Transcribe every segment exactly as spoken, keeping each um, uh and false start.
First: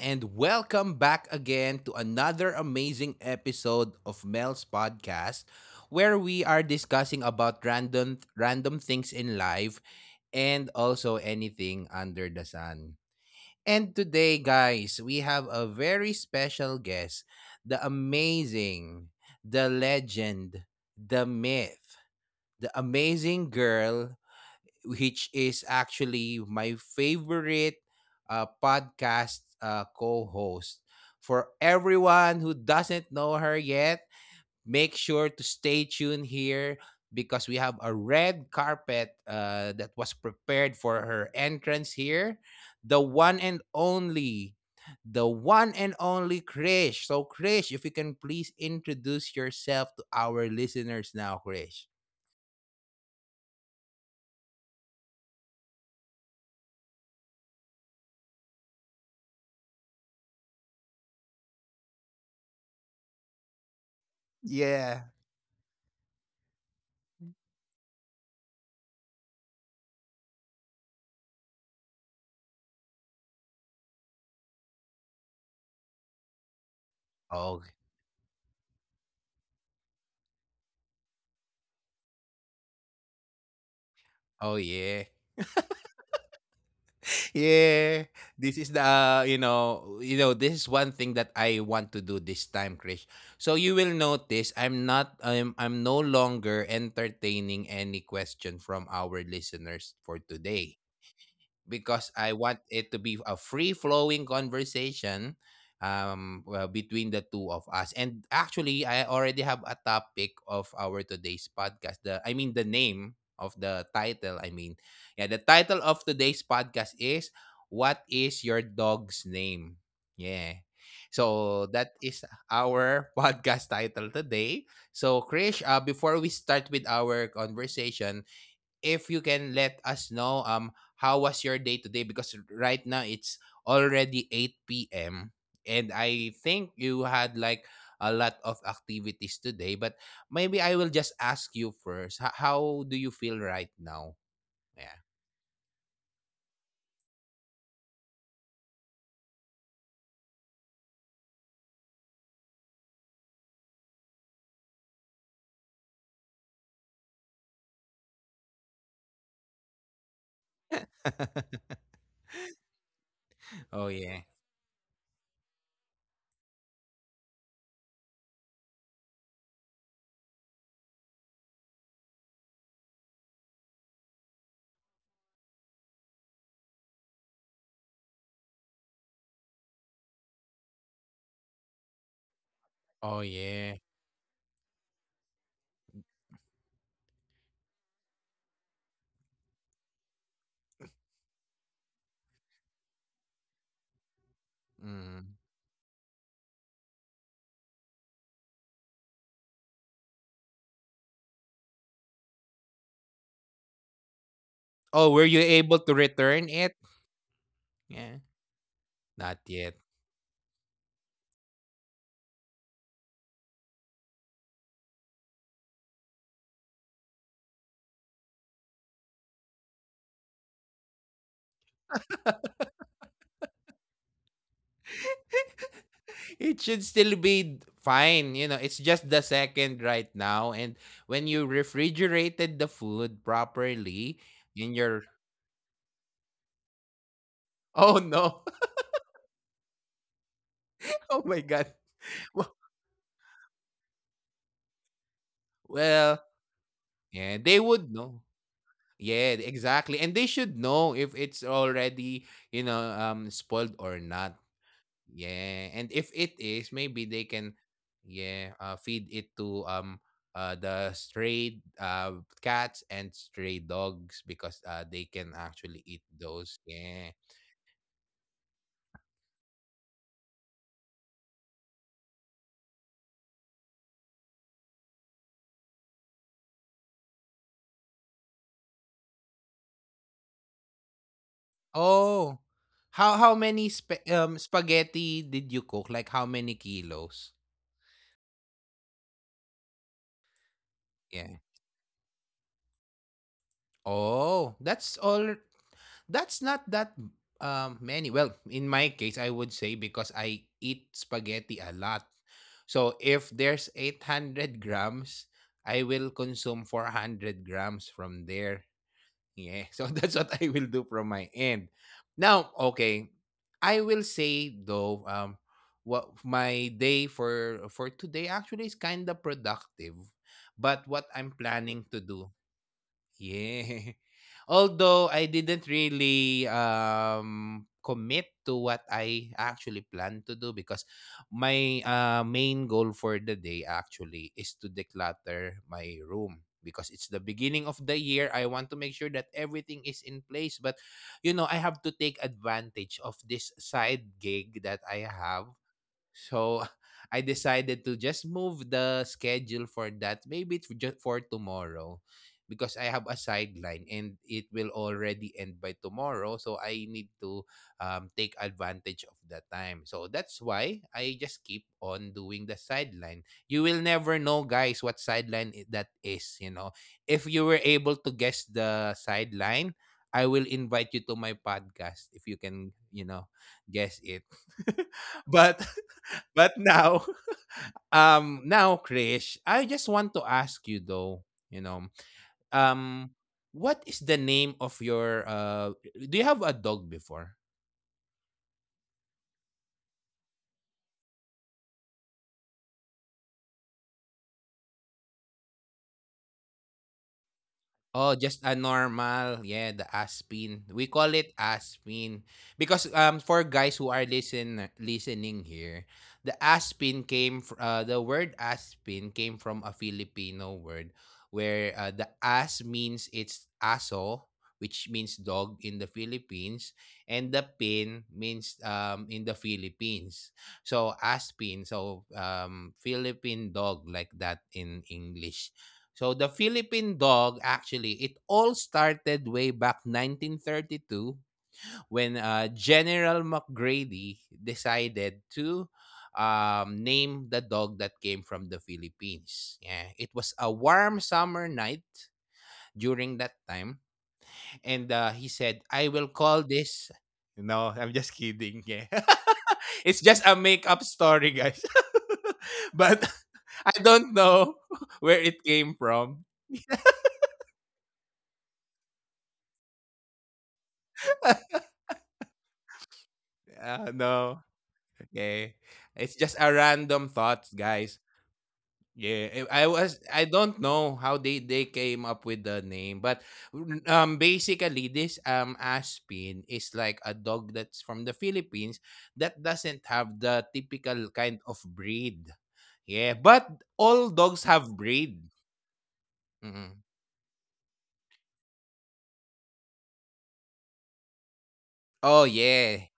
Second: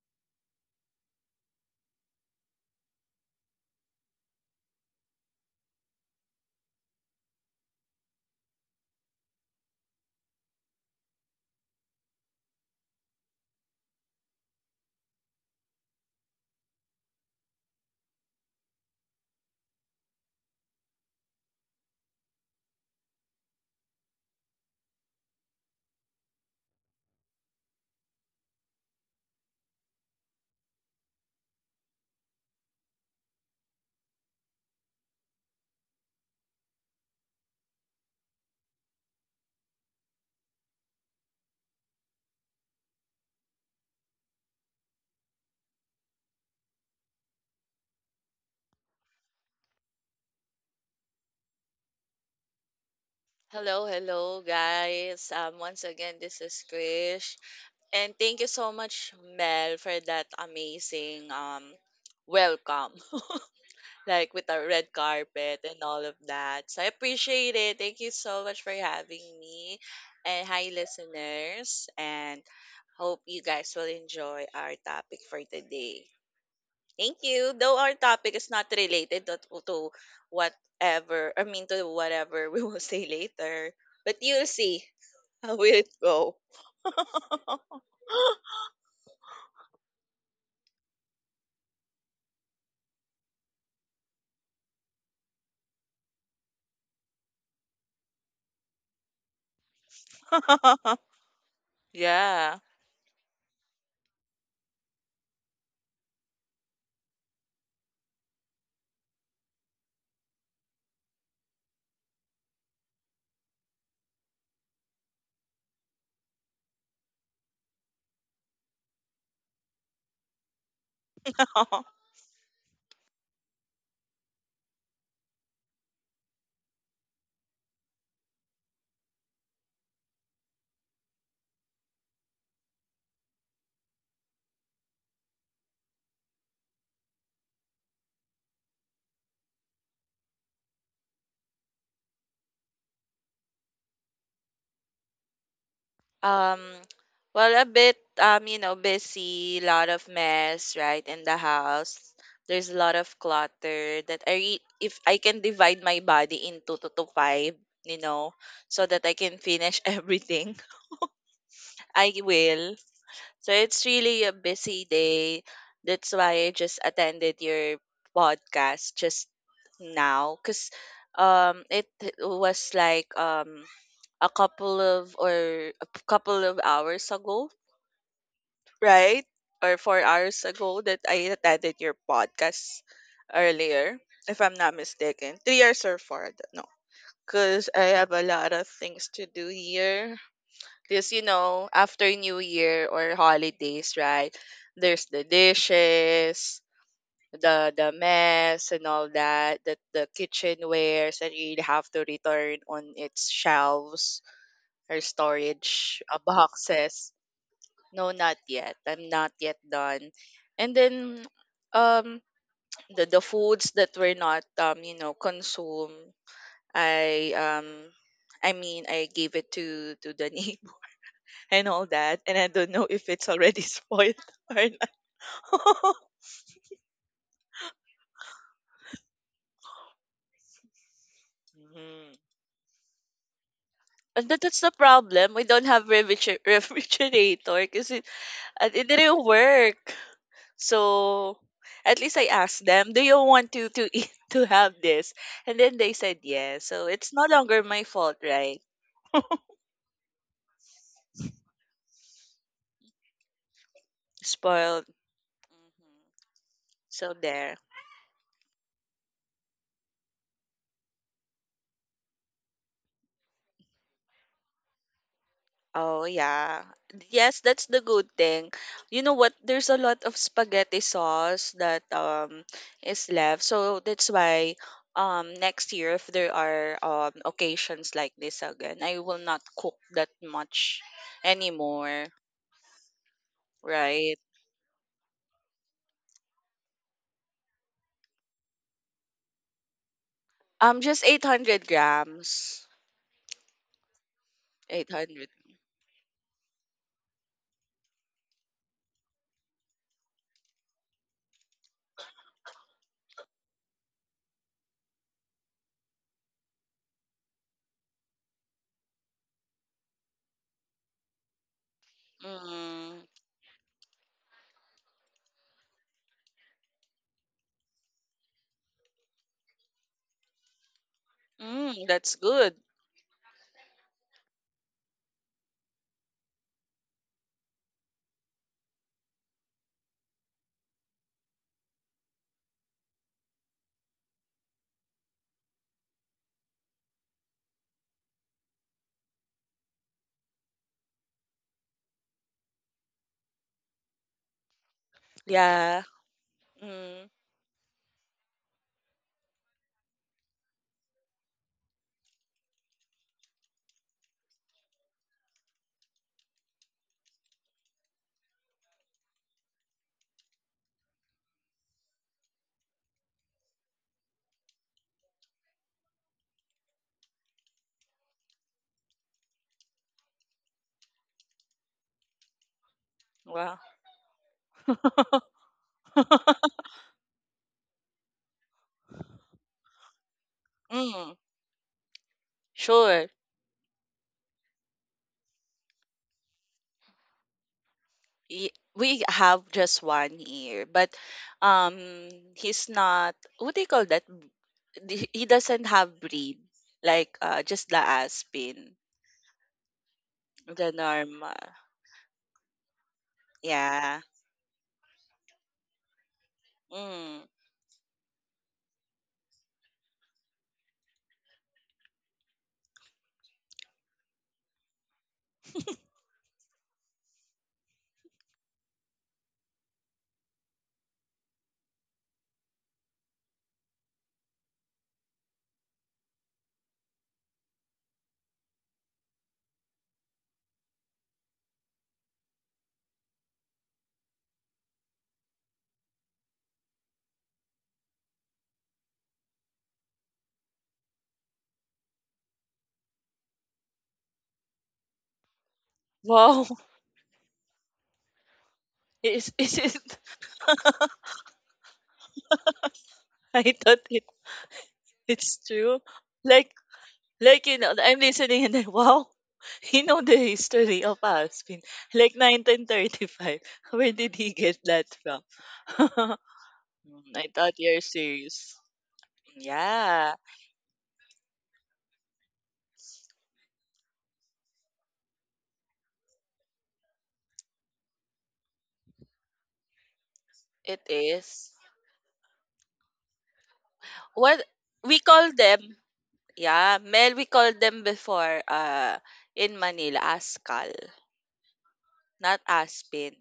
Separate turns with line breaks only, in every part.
and welcome back again to another amazing episode of Mel's podcast, where we are discussing about random random things in life and also anything under the sun. And today, guys, we have a very special guest, the amazing, the legend, the myth, the amazing girl, which is actually my favorite uh, podcast uh, co host. For everyone who doesn't know her yet, make sure to stay tuned here because we have a red carpet uh, that was prepared for her entrance here. The one and only, the one and only Krish. So, Krish, if you can please introduce yourself to our listeners now, Krish.
Hello, hello, guys. Um, once again, this is Krish. And thank you so much, Mel, for that amazing um, welcome, like with our red
Yeah.
carpet and all of that. So I appreciate it. Thank you so much for having me. And hi, listeners. And hope you guys will enjoy our topic for today. Thank you. Though
Oh,
our topic is not related to, to whatever, I mean, to whatever we will say later. But you'll see.
oh yeah.
How will it go?
yeah, this is the uh, you know you know this is one thing that I want to do this time, Krish. So you will notice I'm not I'm I'm no longer entertaining any question from our listeners for today, because
Yeah.
I want it to be a free flowing conversation. Um well, between the two of us, and actually I already have a topic of our today's podcast, the I mean the name of the title, I mean, yeah, the title of today's podcast is what is your dog's name. Yeah, so that is our podcast title today. So Krish, uh, before we start with our conversation, if you can let us know um how was your day today, because right now it's already eight p m and I think you had like a lot of activities today, but maybe I will just ask you first, h- how do you feel right now? Yeah.
Um, well, a bit, um, you know, busy, lot of mess, right, in the house. There's a lot of clutter that I re if I can divide my body into two to five, you know, so that I can finish everything, I will. So it's
Oh
really a
yeah.
busy day. That's why I just attended your podcast just now, because um it was like um a couple of or a couple of hours ago, right? Or four hours ago that I attended your podcast
Oh
earlier,
yeah.
if I'm not mistaken. Three years or four, I don't know. Because I have a lot of things to do here. Because, you know, after New Year or holidays, right? There's the
Mm.
dishes, the the mess and all that. That the kitchenwares that you have to return on its shelves or
Oh, were you
storage
able
uh,
to return it?
boxes. No, not
Yeah.
yet. I'm not yet
Not yet.
done. And then um the, the foods that were not um, you know, consumed, I um I mean I gave it to to the ne- and all that. And I don't know if it's already spoiled or not.
It should still be fine. You know, it's just the second right now. And when you
Mhm.
refrigerated the food
And that,
properly
that's the
in
problem.
your,
We don't have refriger- refrigerator because it,
oh
uh,
no.
it didn't work. So
Oh my
at
god.
least I asked
Well,
them, do you want to, to eat, to have this? And then they said
well,
yes. So it's no longer
yeah,
my
they
fault,
would know.
right?
Yeah, exactly. And they should know if it's already, you know, um spoiled or not.
Spoiled. Mhm.
Yeah, and if it is,
So
maybe
there.
they can, yeah, uh, feed it to um uh the stray uh cats and stray dogs, because uh they can
Oh
actually eat
yeah.
those.
Yes,
Yeah.
that's the good thing. You know what? There's a lot of spaghetti sauce that um is left. So that's why um next year, if there are um occasions like this again, I will not cook that much anymore,
Oh, how how many
right?
sp- um spaghetti did you cook? Like how many kilos?
Um just
Yeah.
eight hundred grams.
Oh, that's
eight hundred.
all. That's not that um, many. Well, in my case, I would say because I eat spaghetti a lot. So if there's eight hundred grams, I will consume four hundred grams from there. Yeah. So that's what I will do from my end. Now,
Mm.
okay. I will say though, um, what my day for for today actually is kind of productive. But what I'm
Mm,
planning
that's
to
good.
do, yeah. Although I didn't really um commit to what I actually plan to do, because my uh, main goal for the day actually is to declutter my room because it's the beginning of the year. I want to make sure that everything is in place, but you know I have to take advantage of this side gig that I have.
Yeah.
So
Mm.
I decided to just move the schedule for that. Maybe it's just for tomorrow, because I have a sideline and it will already end by tomorrow. So I need to um, take advantage of the time. So that's why I just keep on doing the sideline. You will never know, guys, what sideline i- that is. You know, if you were able to guess the sideline, I will invite you to my podcast if you can, you know,
Wow.
guess it. but But now, um, now, Krish, I just want to ask you
Mm.
though, you know,
Sure.
um, what is the name of your uh? Do you have a dog before?
Y- we have just one year, but um, he's not. What do you call that? B- d- He doesn't have breed, like uh, just the
Oh,
aspen,
just a normal, yeah, the
the
aspin. We
normal.
call it aspin because um for
Yeah.
guys who are listen listening here, the
Mm.
aspin came fr- uh the word aspin came from a Filipino word where uh, the as means it's aso, which means dog in the Philippines, and the pin means um in the Philippines. So aspin, so um Philippine dog like that in English. So the Philippine dog, actually it all started way back nineteen thirty-two, when uh, General McGrady decided to um, name the dog that came from the Philippines. Yeah, it was a warm summer night during that time, and uh, he said, "I will
Wow.
call this—" No, I'm just kidding. Yeah.
Is is it?
It's just a make-up story, guys. But
I thought
I
it,
don't know
it's
where it
true.
came
Like
from.
like you know, I'm listening and then, wow, he know the history of aspen, like nineteen thirty-five. Where did
Uh,
he get
no.
that from?
Okay. It's just a
Mm, I
random
thought
thoughts,
you're
guys.
serious.
Yeah, I I
Yeah,
was, I don't know how they they came up with the name, but um basically this um Aspin is like a dog that's from the Philippines that doesn't have the
it
typical
is.
kind of breed. Yeah, but all
What
dogs have
we call
breed.
them, yeah,
Mhm.
Mel, we call them before uh in Manila askal, not
Oh yeah,
aspin.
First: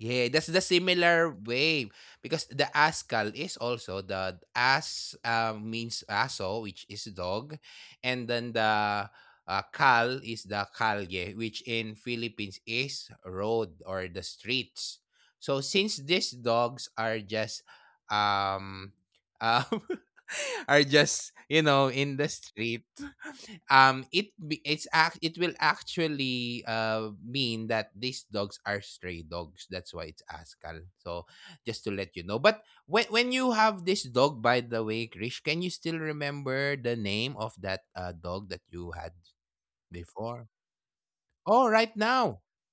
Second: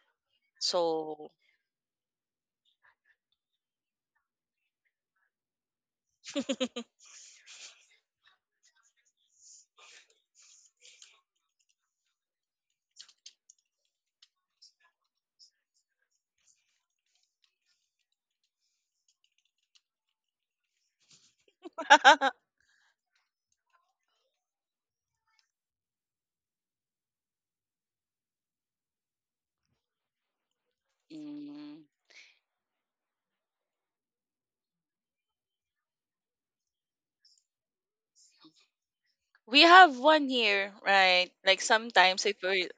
yeah, that's the
So
similar way, because the Askal is also the As, uh, means Aso, which is dog, and then the uh, Kal is the Kalye, which in Philippines is road or the streets. So since these dogs are just um, um are just you know in the street, um it be- it's act it will actually uh mean that these dogs are stray dogs, that's why it's askal. So
mm,
just to let you know, but when when you have this dog, by the way, Krish, can you still remember the name of that uh dog that you had
we have one
before?
here, right? Like
Oh, right
sometimes if
now?
we,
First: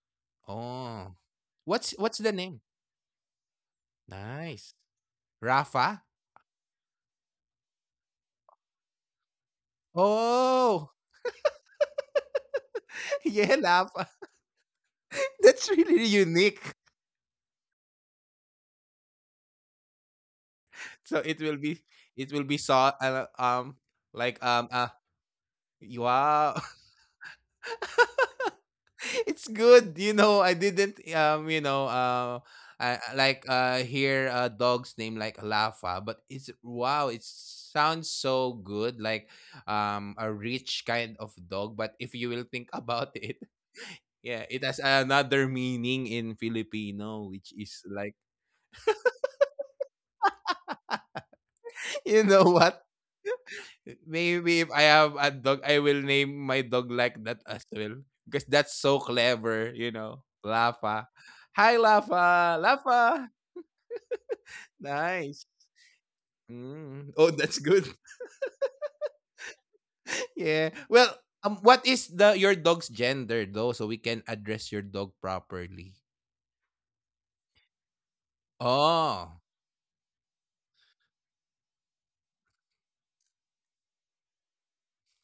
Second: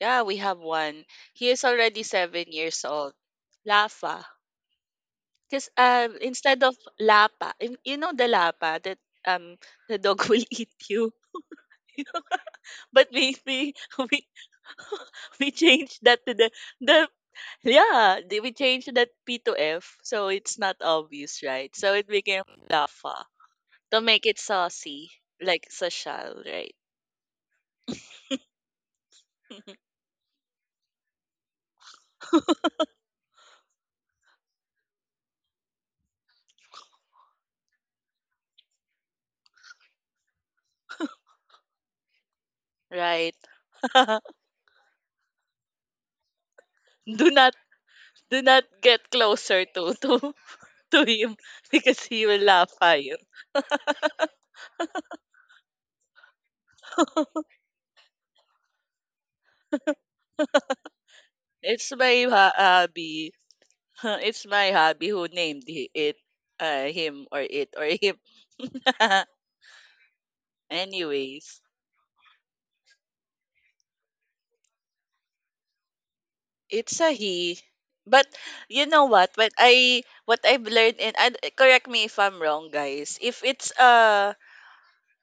yeah, we have one.
Oh,
He is
what's
already
what's the
seven
name?
years old. Lafa.
Nice.
Because
Rafa.
um instead of lapa, in- you know the lapa that um the dog will eat
Oh.
you. But we
Yeah,
we,
Rafa.
we we
That's
changed
really
that to the
unique.
the yeah, the- we changed that p to f, so it's not
So it
obvious,
will
right?
be,
So it
it
became
will be so
Lafa,
uh, um
to make
like
it
um uh
saucy, like social,
wow.
right?
It's good, you know. I didn't um you know uh I, I like uh hear a dog's name like Lafa, but it's wow, it sounds so good, like um a rich kind of dog. But if you will think about
Right.
it, yeah, it has another meaning in
do
Filipino,
not
which is like,
do not get closer to to to him, because he
you
will
know
laugh
what,
at you.
maybe if I have a dog, I will name my dog like that as well. Because that's so clever, you know. Lafa. Hi,
It's my ha-
Lafa. Lafa.
hobby. It's my hobby who
Nice.
named hi- it, uh,
Mm.
him
Oh,
or
that's
it
good.
or him.
Yeah. Well, um,
Anyways.
what is the your dog's gender though, so we can address your dog properly?
It's a he. But you know what?
Oh,
What I What I've learned, and and eh, correct me if I'm wrong, guys. If it's uh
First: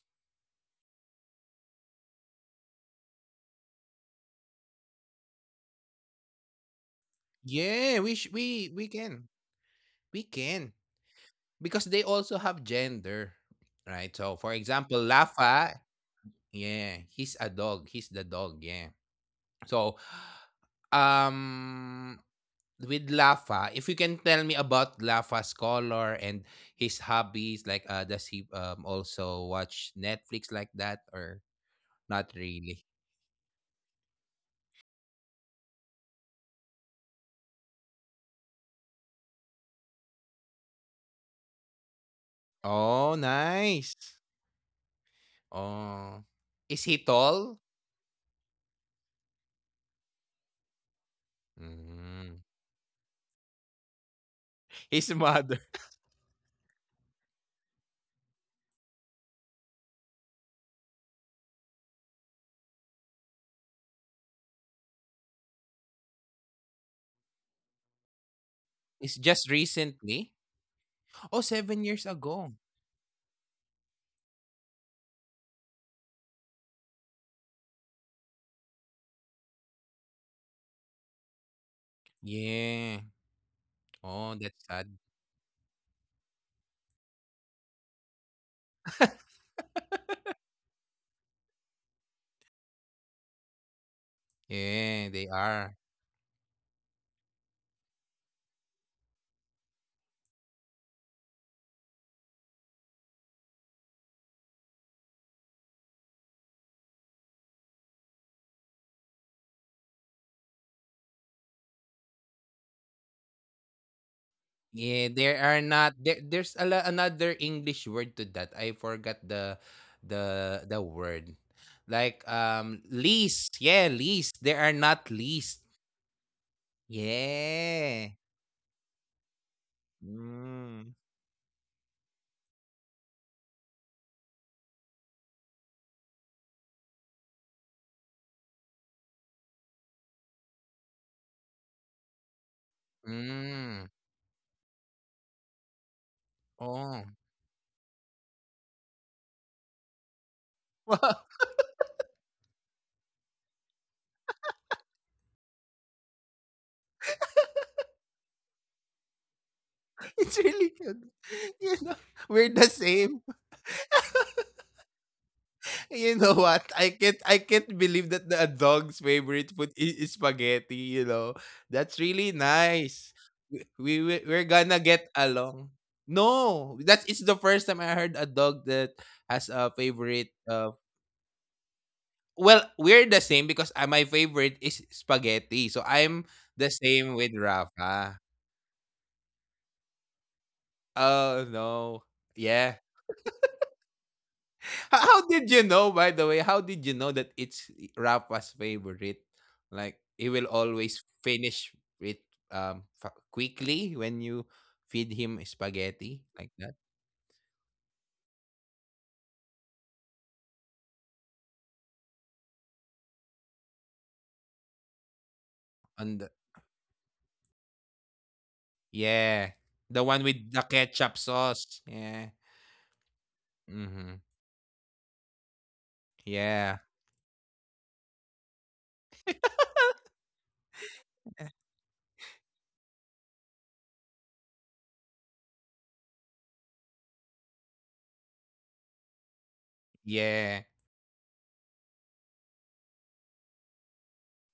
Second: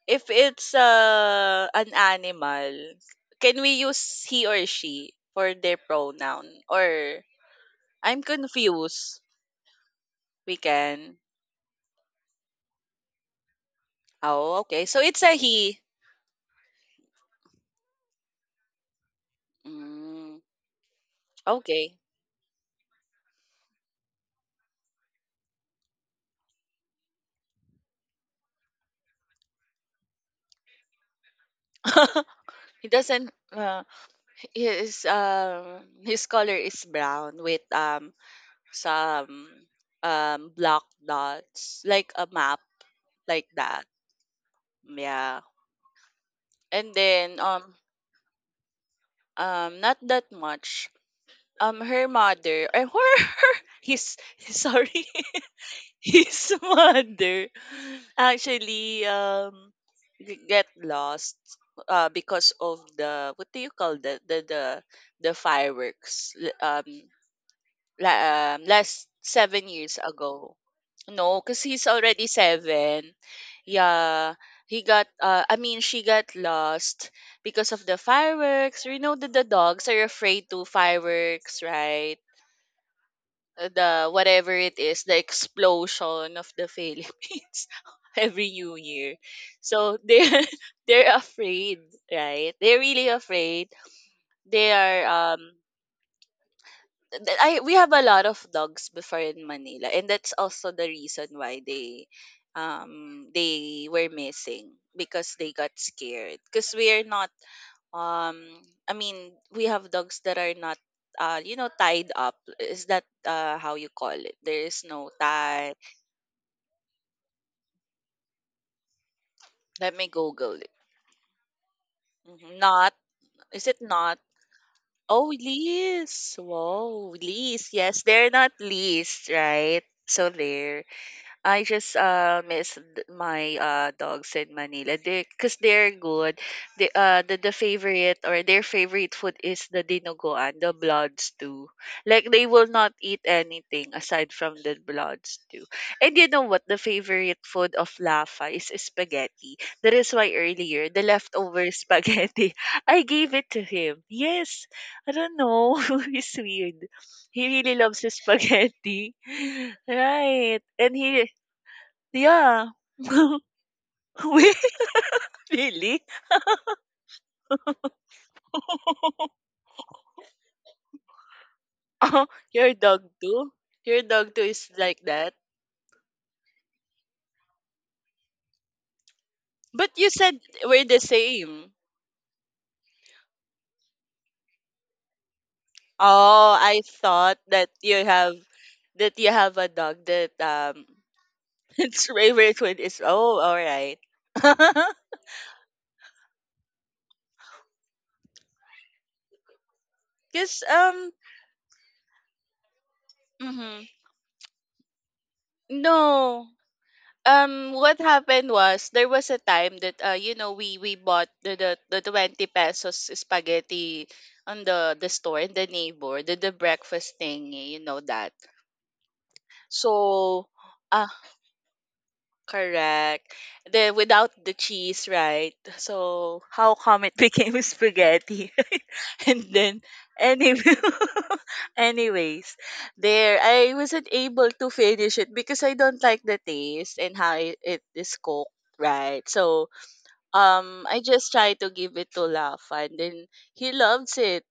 if it's uh an animal, can we use he or she for their pronoun? Or
yeah. We
I'm
sh- we we
confused.
can we
We
can,
can.
because they also have gender, right? So, for
Oh, okay.
example,
So it's a
Lafa.
he.
Yeah, he's a dog. He's the dog. Yeah. So,
Mm, okay.
um, with Lafa, if you can tell me about Lafa's color and his hobbies, like uh, does he um, also watch Netflix like that or not really?
He doesn't. Uh, his um his color is brown with um some um black dots, like a map,
Oh,
like that,
nice.
yeah.
Oh, is he
And then
tall?
um um not that much. Um her
Mm.
mother, or her, her, his, sorry,
His mother.
his mother actually um g- get lost, uh because of the, what do you call that, the the the fireworks, l- um la- um, last
It's just
seven years
recently.
ago.
Oh,
No, because
seven
he's
years
already
ago.
seven. Yeah, he got. Uh, I mean, she got lost because of the fireworks. You know that the dogs are afraid to fireworks, right?
Yeah.
Uh, The
Oh,
whatever
that's
it
sad.
is, the explosion of the Philippines every New Year. So they're they're afraid, right? They're really afraid. They are
Yeah, they
um
are.
th- I, we have a lot of dogs before in Manila, and that's also the reason why they um they were missing, because they got scared. Because we are not um I mean, we have dogs that are not uh you know, tied up. Is that uh how you call it? There is
Yeah,
no
there are
tie.
not, there, there's a la- another English word to that. I forgot the
Let me Google
the
it.
the word. Like
Mhm.
um
Not,
least.
is it
Yeah,
not?
least. There are not
Oh,
least.
leash. Whoa, leash. Yes,
Yeah.
they're not leashed, right? So there.
Mm.
I just uh miss th- my uh dogs in Manila. They, because they're good. The uh the, the favorite, or their favorite food, is the dinuguan, the blood stew. Like they will not eat
Mm.
anything aside from the blood stew. And you know what? The
Oh.
favorite food of Lafa is spaghetti. That is why earlier, the
Wow.
leftover spaghetti, I gave it to him. Yes, I don't know. He's weird. He really loves his spaghetti.
It's
Right.
really good.
And he,
You know, we're the
yeah.
same.
Wait. Really?
You know what? I can't I can't believe that the a dog's favorite food is, is spaghetti, you know. That's
Oh,
really
your dog
nice.
too?
We, we
Your
we-
dog too
we're
is
gonna
like
get
that?
along. No, that is the first time I heard a dog that has a
But you
favorite
said
uh
we're the same.
well, we're the same because uh, my favorite is spaghetti. So I'm
Oh,
the
I
same with
thought that you
Rafa.
have that you have a dog that um
Oh no.
its favorite
Yeah.
food is, oh, all right.
How, how did you know, by the way? How did you know that it's Rafa's favorite? Like he will
Cause
always
um
finish it um fa-
mhm.
quickly when you feed him spaghetti
No.
like that.
Um what happened was, there was a time that uh you know, we we bought the the, the twenty pesos spaghetti on the the store in the
On
neighbor,
the,
the the breakfast thing, you know that.
yeah, the one
So
with the
uh,
ketchup sauce. Yeah.
correct. Then
Mm-hmm.
without the cheese, right? So how
Yeah.
come it became spaghetti? And then anyway, anyways, there I wasn't able to finish it, because I don't like the taste and how it, it is cooked, right? So
Yeah.
um I just try to give it to Lafa, and then he loves it.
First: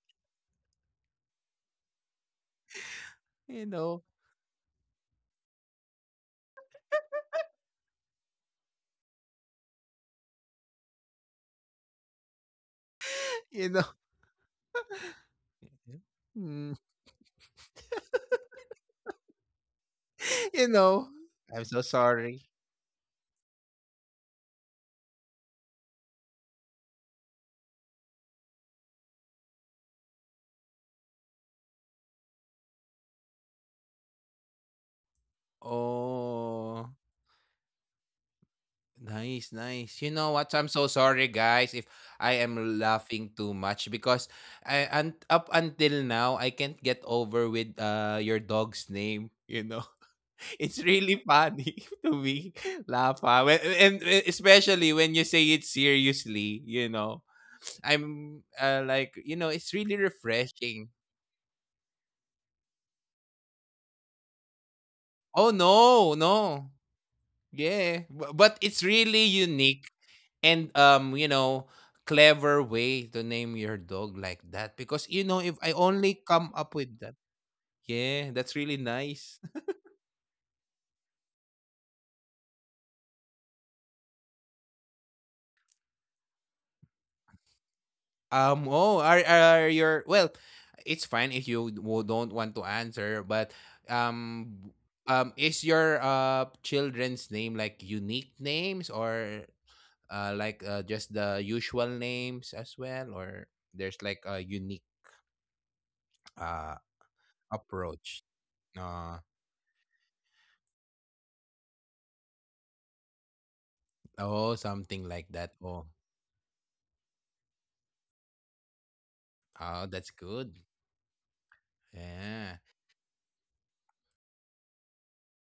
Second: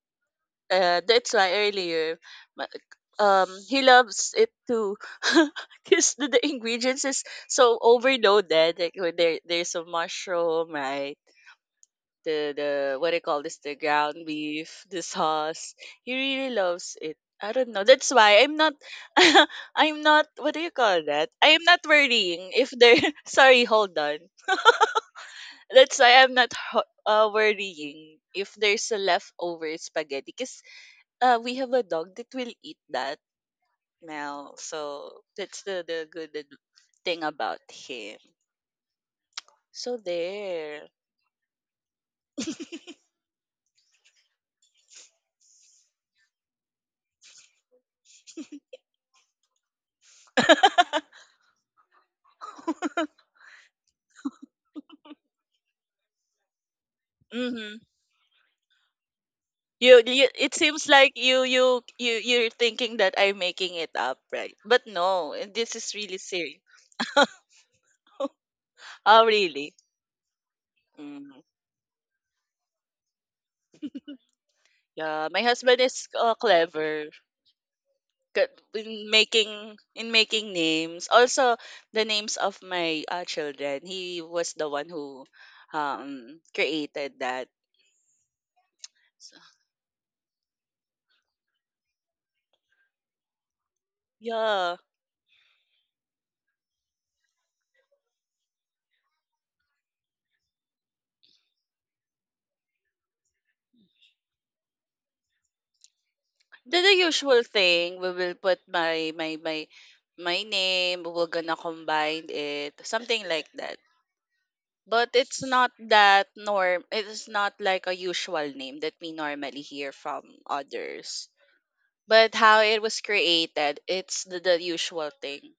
Uh, that's why earlier, ma- um,
You
he
know.
loves it too, because the, the ingredients is so overloaded. Like when there, there's a mushroom, right? The the what do you call this?
You
The
know.
ground beef, the sauce. He really
Mm.
loves it. I don't know. That's why I'm not. I'm not. What do
You
you call
know.
that? I
I'm
am
so
not
sorry.
worrying if there. Sorry, hold on. That's why I'm not ho- uh, worrying if there's a leftover spaghetti. Cause. Uh, we have a dog that will eat that now. So that's the, the good ad-
Oh.
thing about him.
Nice,
So
nice. You know what? I'm so
there.
sorry, guys, if I am laughing too much because I, and up until now I can't get over with uh your dog's name. You know, it's really funny to me, Lapa. When, and and especially when you say it seriously, you know,
Mm-hmm.
I'm uh, like you know, it's really
you, you it seems
refreshing.
like you you you you're thinking that I'm making it up, right? But no,
Oh
and this is
no,
really serious.
no, yeah, but, but it's
Oh
really
really?
unique and um you
Mm.
know clever way to name your dog like that, because you
Yeah,
know
my
if I
husband is
only
uh,
come up with
clever.
that, yeah,
Ka-
that's really
in
nice.
making in making names also, the names of my uh, children, he was the one who um created that.
um oh, are,
So,
are your well, it's fine if you w- don't want to answer, but um
yeah,
um is your uh children's name like unique names, or uh like uh, just the usual names as well, or there's like a unique
the,
uh
the usual thing, we
approach,
will put my
uh
my my my name, we're gonna combine it, something like that.
oh,
But
something like
it's
that.
not
Oh.
that norm, it's not like a usual name that we normally hear
Oh, that's
from
good.
others. But how
Yeah.
it was created, it's the, the usual thing.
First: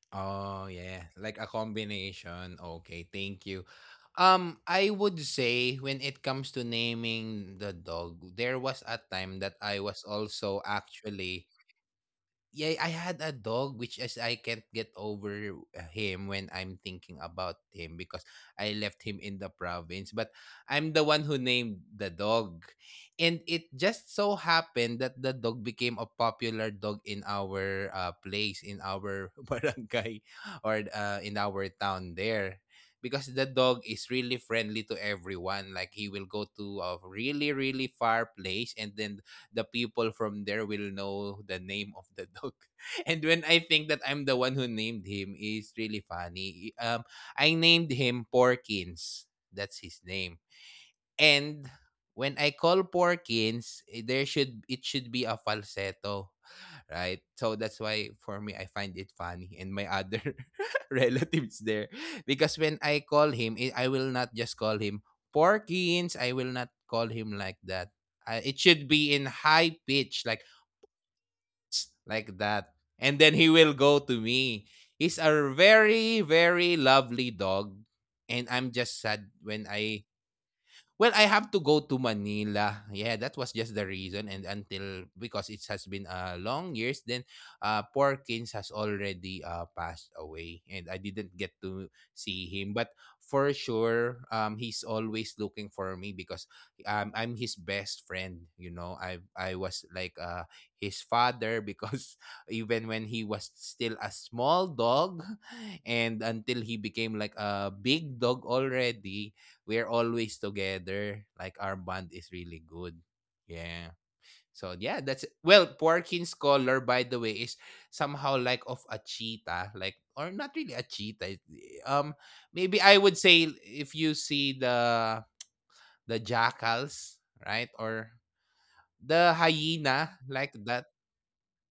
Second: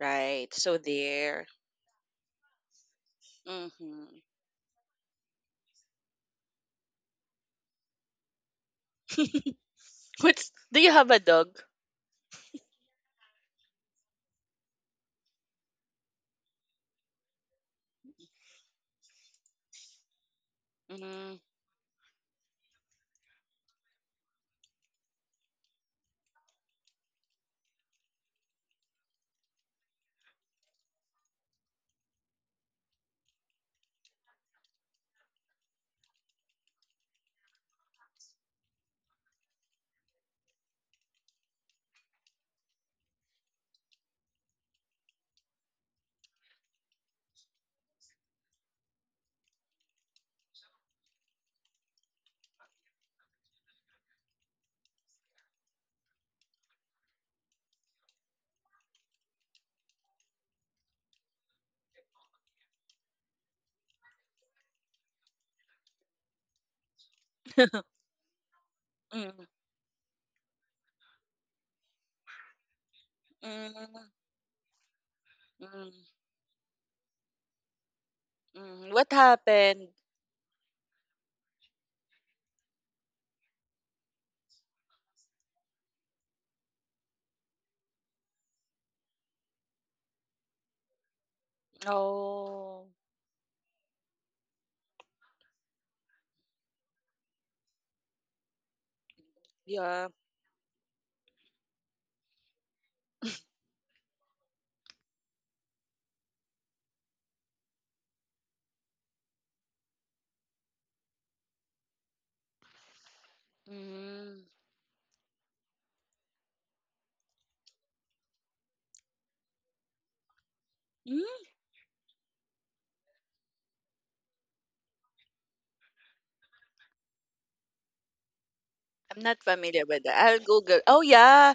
Right.
Oh,
So
yeah. Like
there.
a combination. Okay, thank you.
Mm-hmm.
Um, I would say when it comes to naming the dog, there was a time that I was
What's,
also
do you have a
actually,
dog?
yeah, I had a dog which is I can't get over uh, him when I'm thinking about him, because I left him in the province, but I'm the one who
Mm,
named the dog. And it just so happened that the dog became a popular dog in our uh, place, in our barangay or uh, in our town there. Because the dog is really friendly to everyone. Like he will go to a really, really far place, and then the people from there will know the name of the dog. And when I think that I'm the one who named him, is really funny. Um, I named him Porkins. That's his name. And when I call Porkins, eh, there should it should be a falsetto, right? So that's why for me I find it funny, and my other relatives there, because when I call him, eh, I will not just call him Porkins. I will not call him like that. I, it should be in
mm,
high pitch like like that. And then he will go
mm,
to me. He's a
mm,
very very lovely dog, and I'm just
mm. What
sad when
happened?
I. Well, I have to go to Manila. Yeah, that was just the reason. And until, because it has been uh, long years, then uh, Porkins has already uh, passed away, and I didn't get to see him. But
Oh,
for sure, um, he's always looking for me because um, I'm his best friend. You know, I I was like
yeah.
uh, his father, because even when he was still a small dog, and until he became like a big dog already, we're always together. Like our bond is really good. Yeah.
Mm.
So yeah, that's, well, Porkin's color, by the way, is somehow like of a cheetah, like, or not really a cheetah. It-
Mm?
eh, Um, maybe I would say if you see the the jackals, right, or the
I'm not familiar
hyena,
with that.
like
I'll
that.
Google. Oh yeah,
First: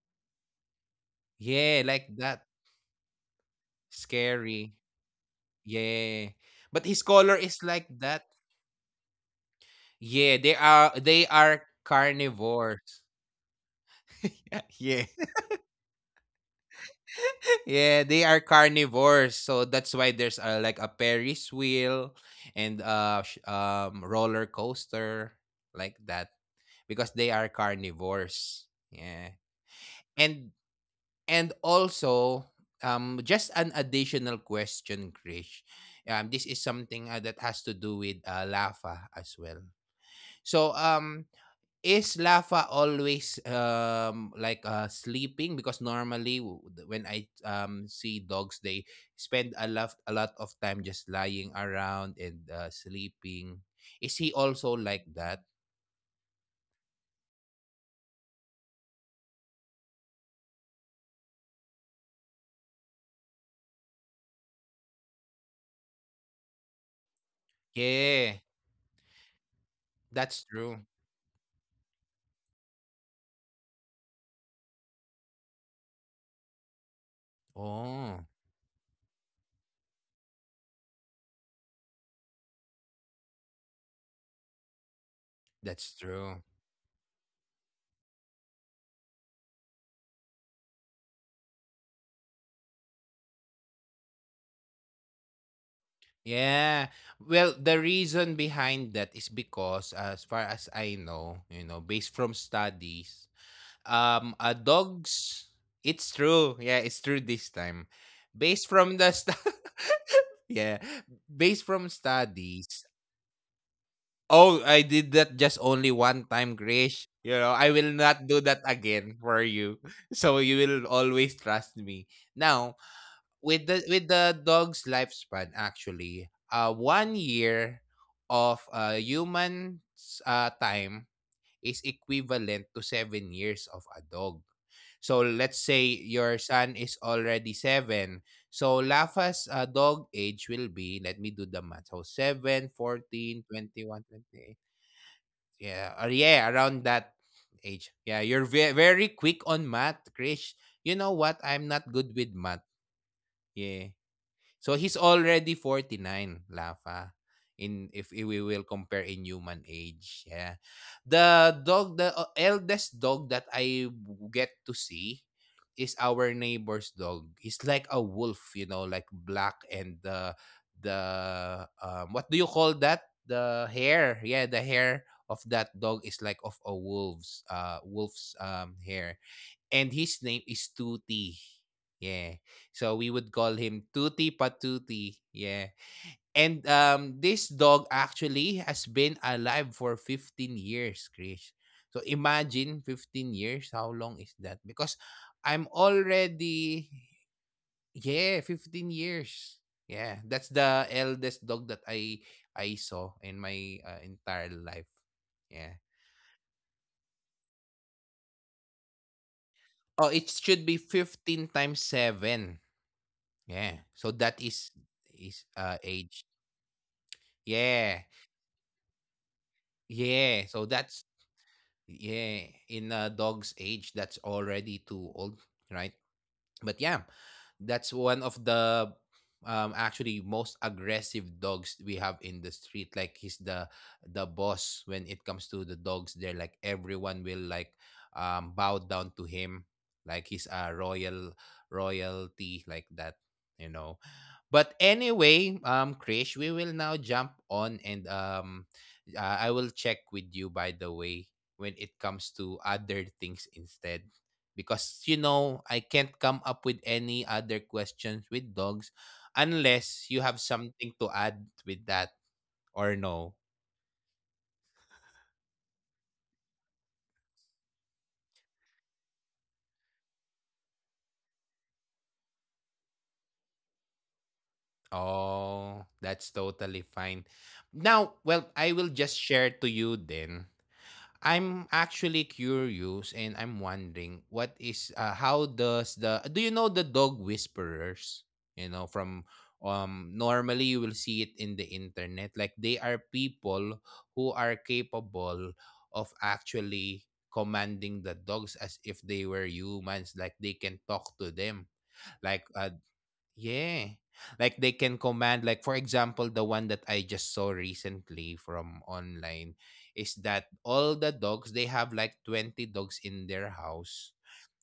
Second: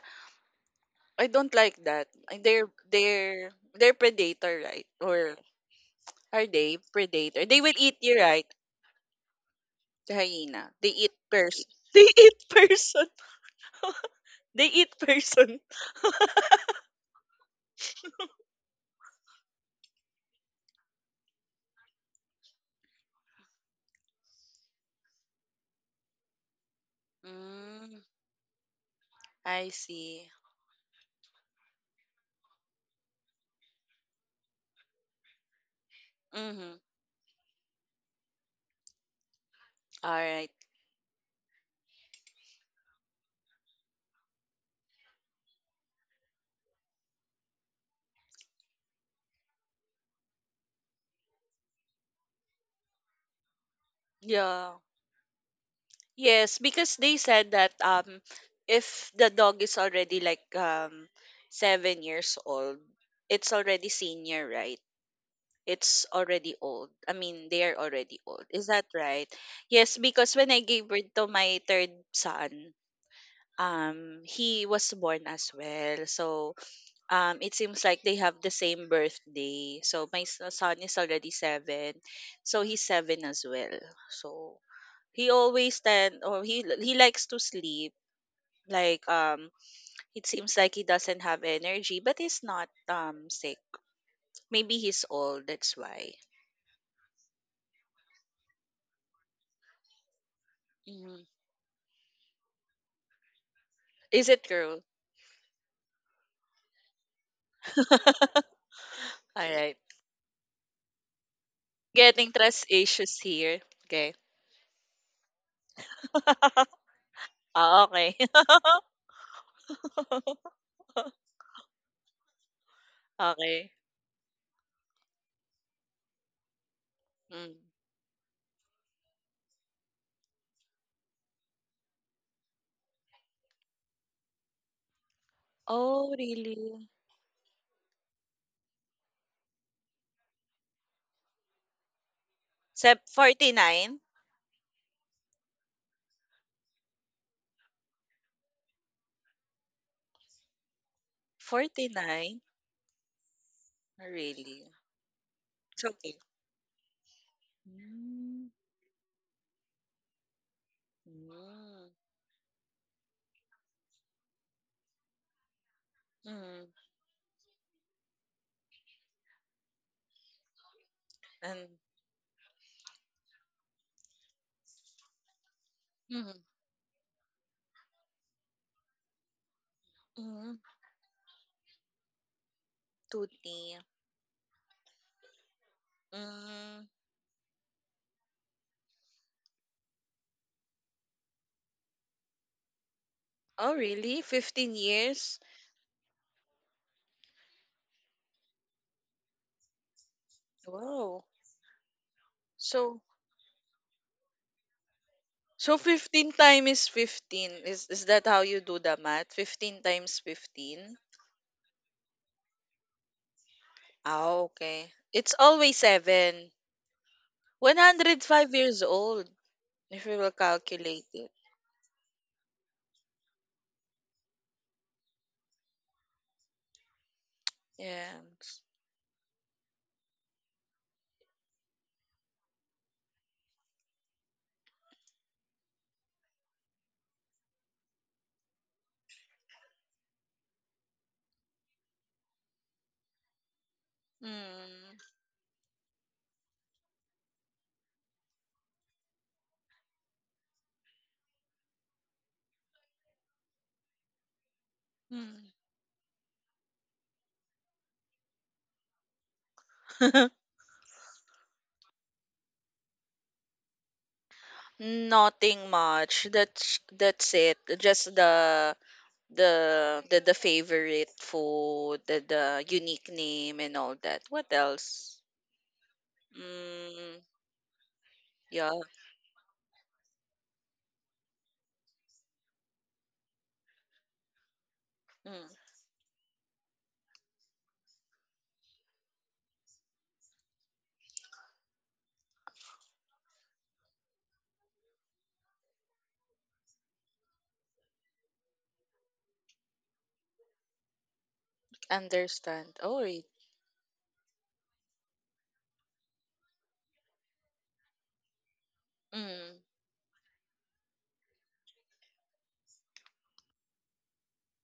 I don't like
Yeah,
that.
like
Uh,
that.
They're they're they're predator,
Scary.
right? Or
Yeah,
are they
but his color
predator? They
is
will
like
eat you,
that.
right? The
Yeah, they
hyena. They
are
eat
they
person.
are
They eat person.
carnivores.
They eat
Yeah.
person.
Yeah, they are carnivores, so that's why there's uh, like a Ferris wheel and uh sh- um roller coaster like that, because they are
Mm,
carnivores. Yeah.
I see.
And and also um just an additional question, Krish. Um this is something uh, that has to do with uh, lava as well.
Alright.
So um is Lafa always um like uh sleeping, because normally w- when I um see dogs, they spend a lot a lot of time just lying around and uh, sleeping. Is he
Yeah.
also like that?
Yes, because they said that um if the dog is already like um seven years old, it's already senior, right? It's already old. I mean, they are already
Yeah,
old. Is that right? Yes, because
that's
when I gave
true.
birth to my third son, um, he was born as well. So, um, it seems like they
Oh,
have the same birthday. So my s- son is already seven, so he's seven as well. So he always
that's
tend,
true.
or he he likes to sleep, like um it seems like he doesn't have energy, but he's not um sick, maybe he's old, that's why.
Yeah. Well, the reason behind that is because as far as I
Mhm.
know, you know, based from studies,
Is
um
it
a
true?
dog's, it's true, yeah, it's true this time, based from the
All
st-
right.
yeah, based from
Getting trust
studies.
issues here. Okay.
Oh, I did that just only one time, Grish. You know
Ah,
I will
okay.
not do that again for you, so you will always trust me now.
Okay.
With the with the dog's lifespan, actually, uh one
Mm.
year of uh human uh time is equivalent to seven years of a dog. So let's say
Oh
your son
really?
is already seven, so Lafa's uh, dog age will be, let me do the math. So seven,
Sep
fourteen,
49.
twenty-one, twenty-eight. Yeah, or yeah, around that age. Yeah, you're ve- very quick on math, Krish. You know what? I'm not good with
forty-nine.
math. Yeah.
Oh,
So
really.
he's already
It's okay.
forty-nine, Lafa. In, if I- we
Mm.
will compare in human age, yeah. The dog,
Mm.
the uh, eldest dog that I w- get to see is our
Mm.
neighbor's dog. He's like a wolf, you know, like black, and the the
And
um, what do you call that? The hair, yeah, the hair of that dog is like
mm,
of a wolf's uh wolf's um hair, and his name
mm,
is Tuti. Yeah. So we would call
tooty.
him Tuti Patuti. Yeah. And
Mm.
um this dog actually has been alive for fifteen years, Chris. So imagine fifteen
Oh,
years, how
really?
long is that?
fifteen
Because
years?
I'm already, yeah, fifteen years. Yeah, that's the
Wow.
eldest dog that I I
So,
saw in my uh, entire life.
so
Yeah.
fifteen times fifteen. Is is that how you do the math? fifteen
Oh,
times
it should be
fifteen?
fifteen times seven. Yeah. So
Ah,
that is
okay. It's
is
always
uh age.
seven.
Yeah.
one hundred and five years old, if we will
Yeah. So
calculate
that's,
it.
yeah. In a dog's age, that's already too old, right? But yeah, that's
Yeah.
one of the um actually most aggressive dogs we have in the street. Like he's the the boss when it comes to the dogs there. Like everyone will like um bow down to him, like he's a royal royalty, like that, you know. But
Mm.
anyway, um Krish, we will now jump on, and um uh, I will check with you, by the way, when it comes to other things instead, because you
Mm.
know I can't come up with any other questions with dogs, unless you have something to add with that, or no.
Nothing much. That's that's it. Just the the the the favorite food, the the unique name, and all that. What else?
Oh, that's totally
Mm,
fine. Now, well,
yeah.
I will just share to you then. I'm actually curious, and I'm wondering what is uh,
Mm,
how does the do you know the dog whisperers? You know, from um normally you will see it in the internet. Like they are people who are capable of actually commanding the dogs as if they were humans. Like they can talk to them. Like
understand.
uh,
Oh, right.
yeah. Like they can command, like for example the one that I just saw recently from online,
Mm,
is that all the dogs, they have like twenty dogs in their house,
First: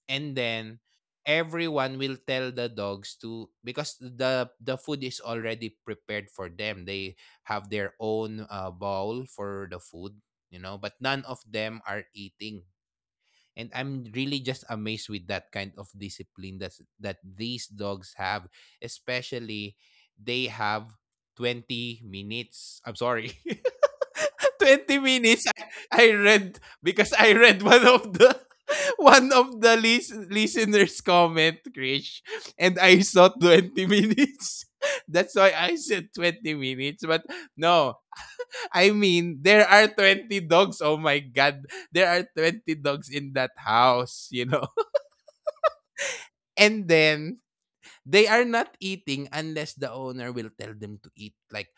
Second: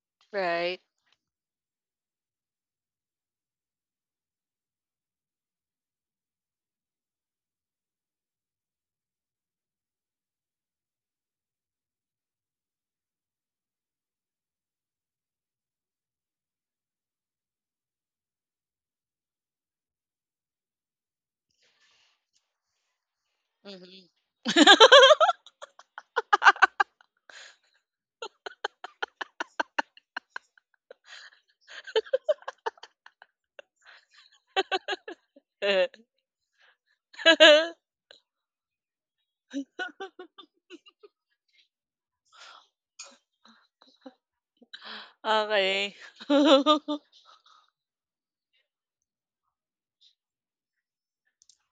and
right.
then everyone will tell the dogs to, because the the food is already prepared for them. They have their own uh, bowl for the food, you know, but none of them are eating, and I'm really just amazed with that kind of discipline that's that these dogs have, especially, they have twenty minutes, I'm sorry,
Mm-hmm.
twenty minutes. I, I read, because I read one of the one of the lis- listeners comment, Krish, and I saw twenty minutes, that's why I said twenty minutes, but no, I mean, there are twenty dogs. Oh my God. There are twenty dogs in that house, you know?
Okay.
And then they are not eating unless the owner will tell them to eat. Like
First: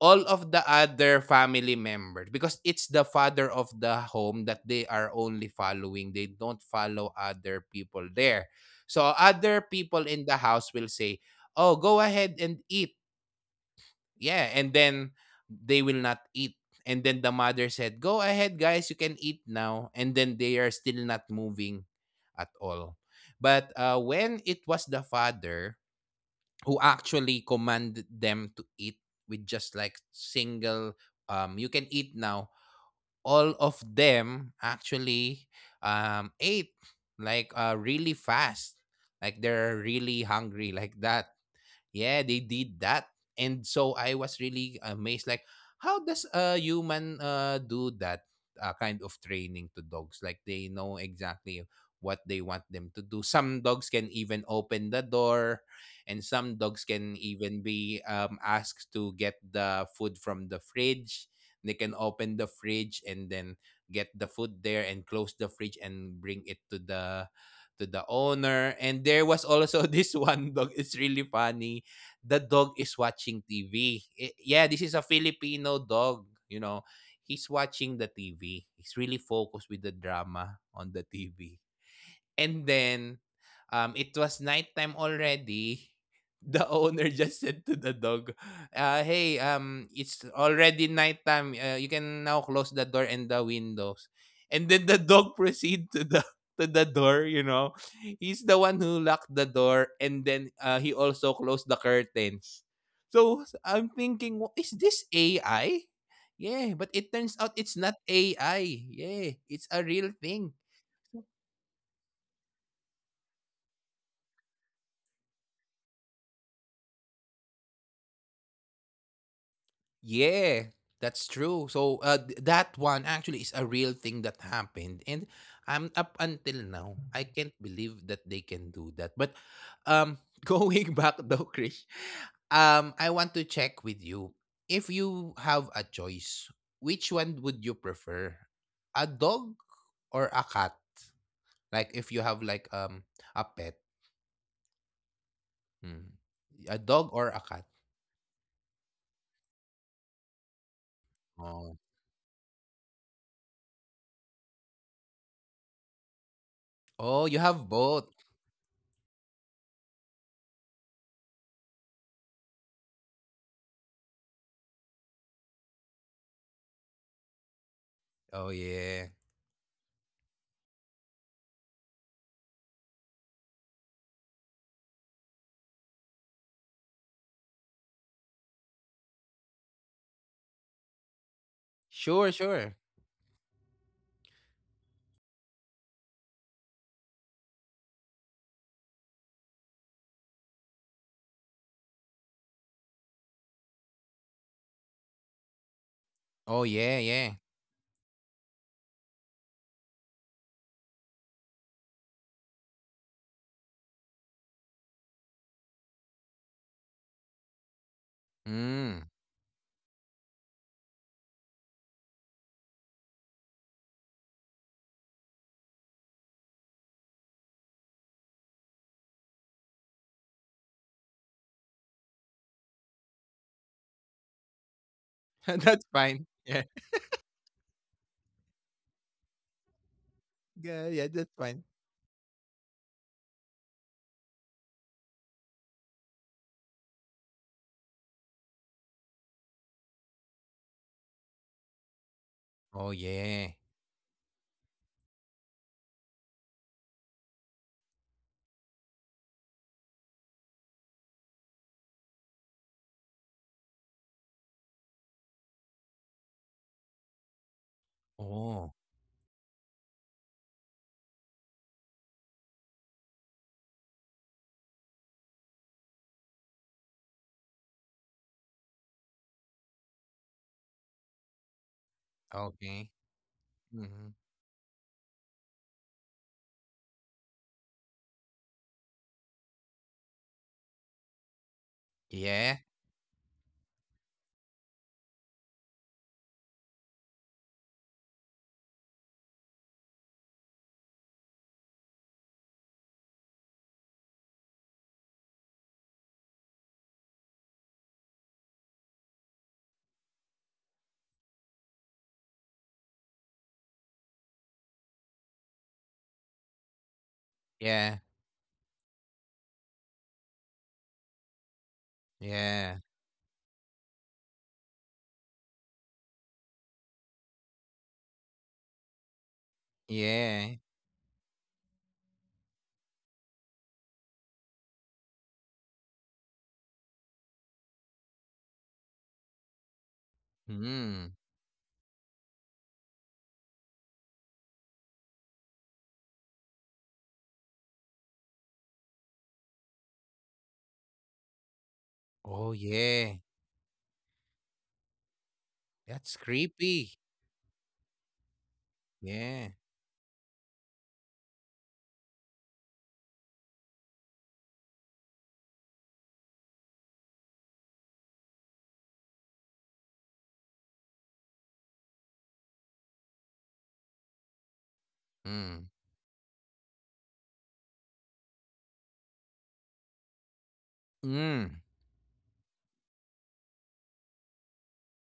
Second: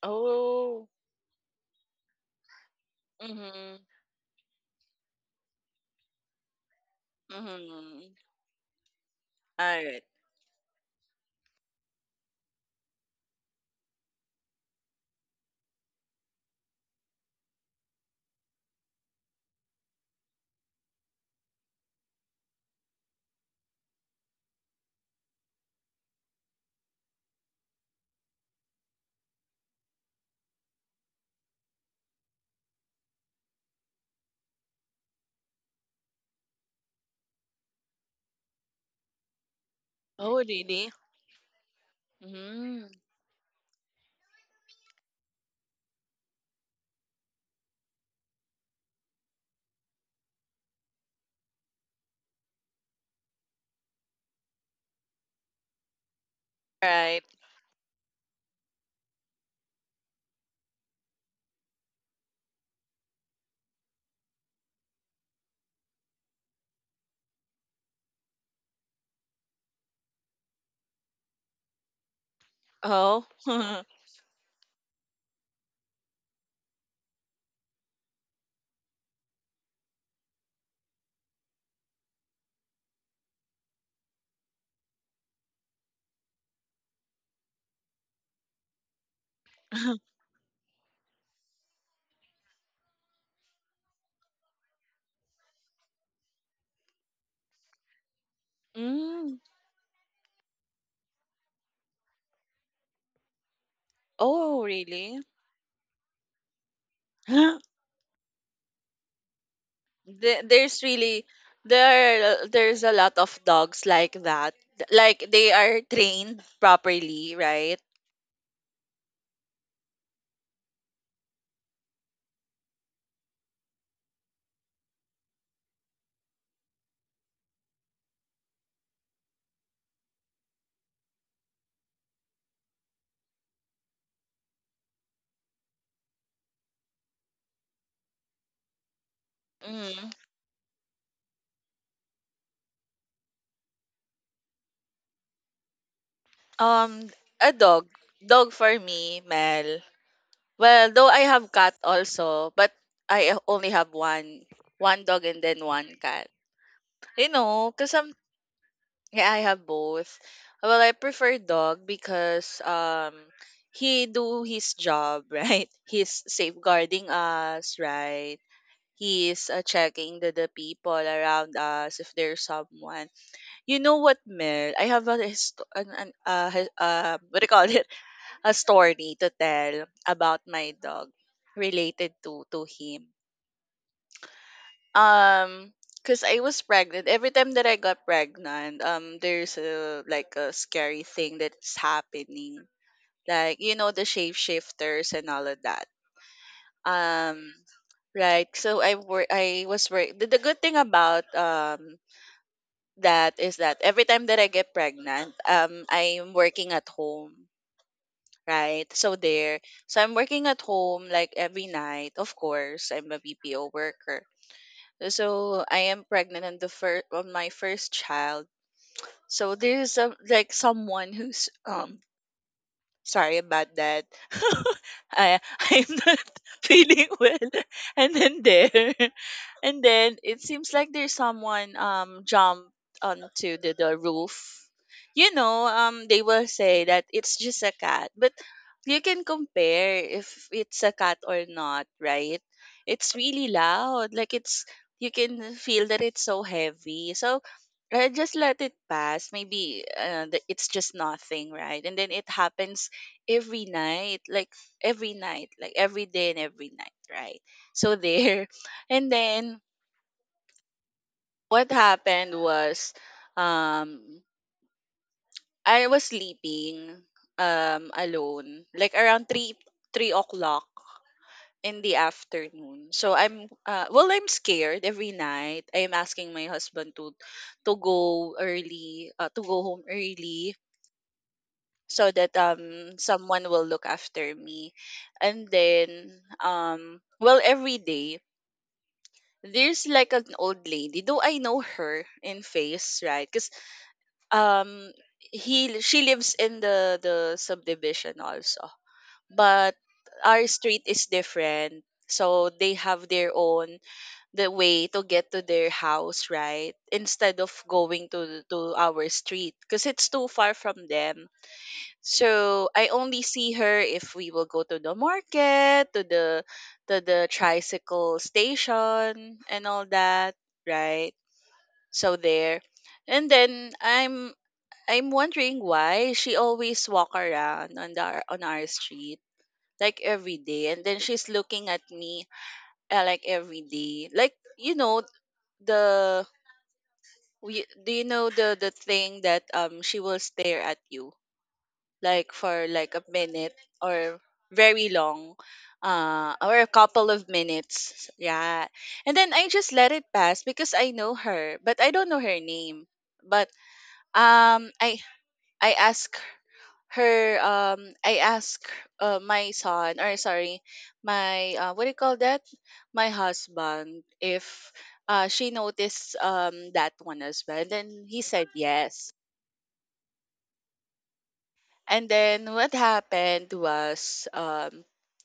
all of the
Oh.
other family members, because it's the father of
Mm-hmm.
the home that they are only following. They don't follow other people
Mm-hmm.
there. So other
All right.
people in the house will say, oh, go ahead and eat. Yeah, and then they will not eat. And then the mother said, "Go ahead, guys, you can eat now." And then they are still not moving at all. But uh, when it was the father who actually commanded them to eat with just like single, um, you can eat now. All of them actually um ate like uh really fast, like they're really
Oh,
hungry
really?
like that. Yeah, they did
Mm,
that. And so I was really amazed, like how does a human uh, do that uh, kind of training to dogs? Like they know exactly what they want them to do. Some dogs can even open the door, and some dogs
right.
can even be um, asked to get the food from the fridge. They can open the fridge, and then get the food there, and close the fridge, and bring it to the to the owner. And there was also this one dog, it's really funny, the dog is
Oh.
watching T V. I- yeah, this is a Filipino dog, you know. He's watching the T V. He's really focused with the drama on the T V. And then um, it was nighttime already. The owner just said to the dog, uh, "Hey, um, it's already nighttime. Uh, you can now close the door and the windows." And then the dog proceed to the to the door. You know, he's the one who
Mm.
locked the door, and then uh, he also closed the curtains. So I'm
Oh,
thinking, "Wha- is
really?
this A I" Yeah, but it turns out it's not A I. Yeah, it's a real
The-
thing.
there's really there there's a lot of dogs like that. Like they are trained properly, right?
Yeah, that's true. So uh, th- that one actually is a real thing that happened, and I'm, up until now I can't believe that they can do that. But um, going back though, Krish, um, I want to check with you, if you have a choice, which one would you prefer, a dog
Mm.
or a cat? Like if you have like um a pet, hmm, a
um
dog or
a
a cat?
dog dog for me, Mel. Well, though I have cat
Oh,
also, but I only have one one dog and then one cat. You
oh, you
know,
have
because I'm,
both.
yeah, I have both. Well, I prefer dog because um he do his job. Right? He's safeguarding us, right?
Oh yeah,
He's uh, checking the, the people around us if there's someone. You know what, Mel? I have a hist- an, an, uh, hi- uh, what do you call it? A story to tell about my dog, related
sure,
to to
sure.
him. Um, because I was pregnant. Every time that I got pregnant, um, there's a like a scary thing that's happening. Like, you know, the shapeshifters and all of that.
Oh, yeah, yeah.
Um, Right. So I work I was work, the, the good thing about um that is that every time that I get pregnant, um, I'm working at home, right?
Mm.
So there, so I'm working at home like every night. Of course, I'm a B P O worker, so I am pregnant on the first on my first child. So there's a, like someone who's um sorry about that. I
That's
I'm not
fine. Yeah.
feeling well, and then there. And then it seems like
Yeah,
there's
yeah, that's fine.
someone um jumped onto the, the roof. You know, um they will say that it's just a cat, but you can compare if it's a cat or not, right?
Oh,
It's really
yeah.
loud. Like it's You can feel that it's so heavy. So, uh, just let it pass. Maybe, uh, the, it's just nothing, right? And then it happens every night, like every night, like every day and every night, right? So there.
Oh,
And then what happened was, um I was sleeping um alone like around three three o'clock in the afternoon.
okay.
So I'm uh, well,
Mhm.
I'm scared every night. I'm asking my husband to to go early uh, to go home early so that
Yeah,
um someone will look after me. And then, um well, every day there's like an old lady, though I know her in face, right? um he She lives in the the subdivision also, but our street is different, so they have their own, the way to get to their house, right, instead of
yeah,
going to to our street because it's too far from them. So
yeah,
I only see her if we will go to the market, to the to the tricycle station and all that,
yeah.
right? So there. And then i'm I'm wondering why she always walk around on the on our street like every day, and then
Mm.
she's looking at me, uh, like every day. Like you know the we, do you know the the thing that um she will stare at you like
Oh,
for like a
yeah.
minute, or very long,
That's
uh or a
creepy.
couple of minutes, yeah? And then I
Yeah.
just let it pass because I know her, but I don't know her name. But um i I ask her, um I ask uh, my son, or sorry, my uh, what do you call that, my husband if, uh, she
Mm.
noticed um that one as well, and then he said yes.
Mm.
And then what happened was, um,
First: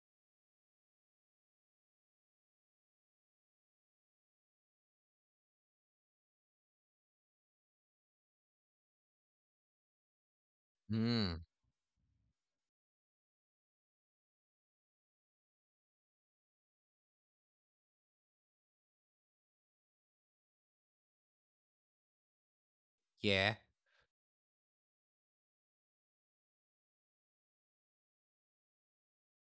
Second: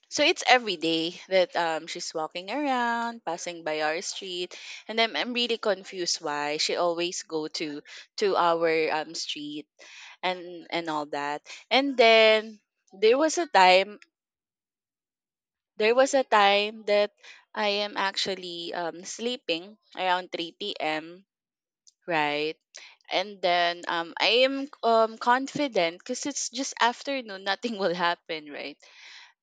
so it's every day that, um, she's walking around, passing by our street, and then I'm really confused why she always go to to our, um, street and and all
Mm.
that. And then there was a time there was a time that I am actually, um, sleeping around three p.m., right? And
Yeah,
then, um, I am, um, confident because it's just afternoon, nothing will happen, right?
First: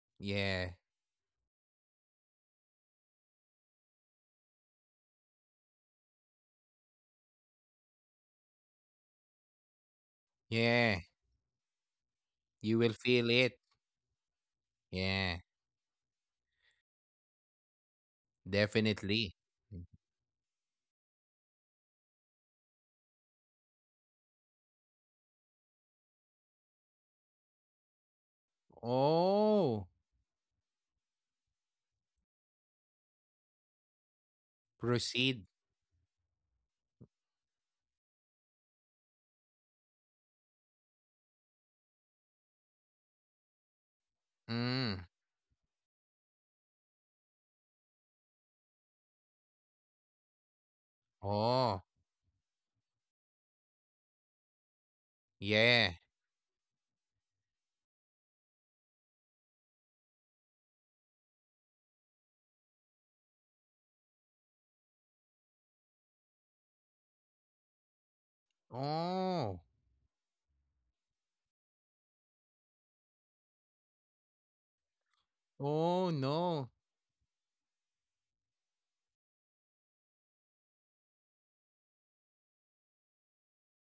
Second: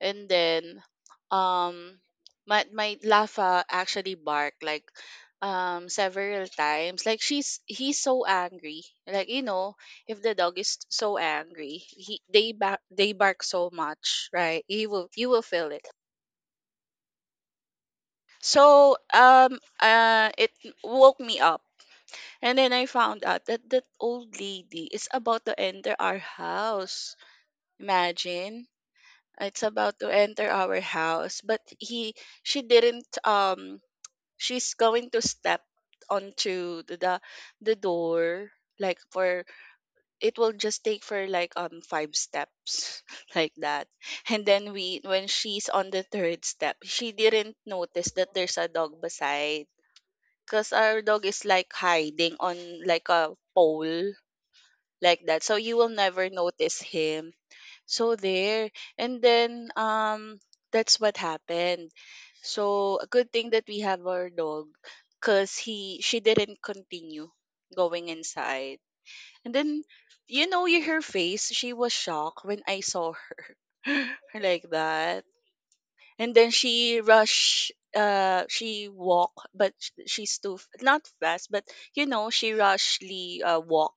And
yeah,
then, um, my my Lafa actually barked, like, um several times. Like she's he's so angry. Like, you know, if the dog is
yeah.
so angry, he they
You
bark
will
they
feel
bark
it.
so much, right? You will you
Yeah,
will feel it. So,
definitely.
um
Mm.
uh it woke me up. And then I found out that that old lady is about to enter our house. Imagine, it's
Oh,
about to enter our house, but he she didn't, um she's going to
proceed.
step onto the the, the door, like, for it will just take for like um five steps like that. And then we
Mm.
when she's on the third step, she didn't notice that there's a dog beside, because our dog is like
Oh,
hiding on, like, a pole like that. So you will
yeah.
never notice him. So there. And then, um that's what happened. So a good thing that we have our dog, because he she didn't continue going inside. And
Oh.
then, you know, you her face, she was shocked when I saw her like that.
Oh,
And then
no.
she rush uh she walk, but sh- she's too f- not fast, but you know, she rushly uh walk,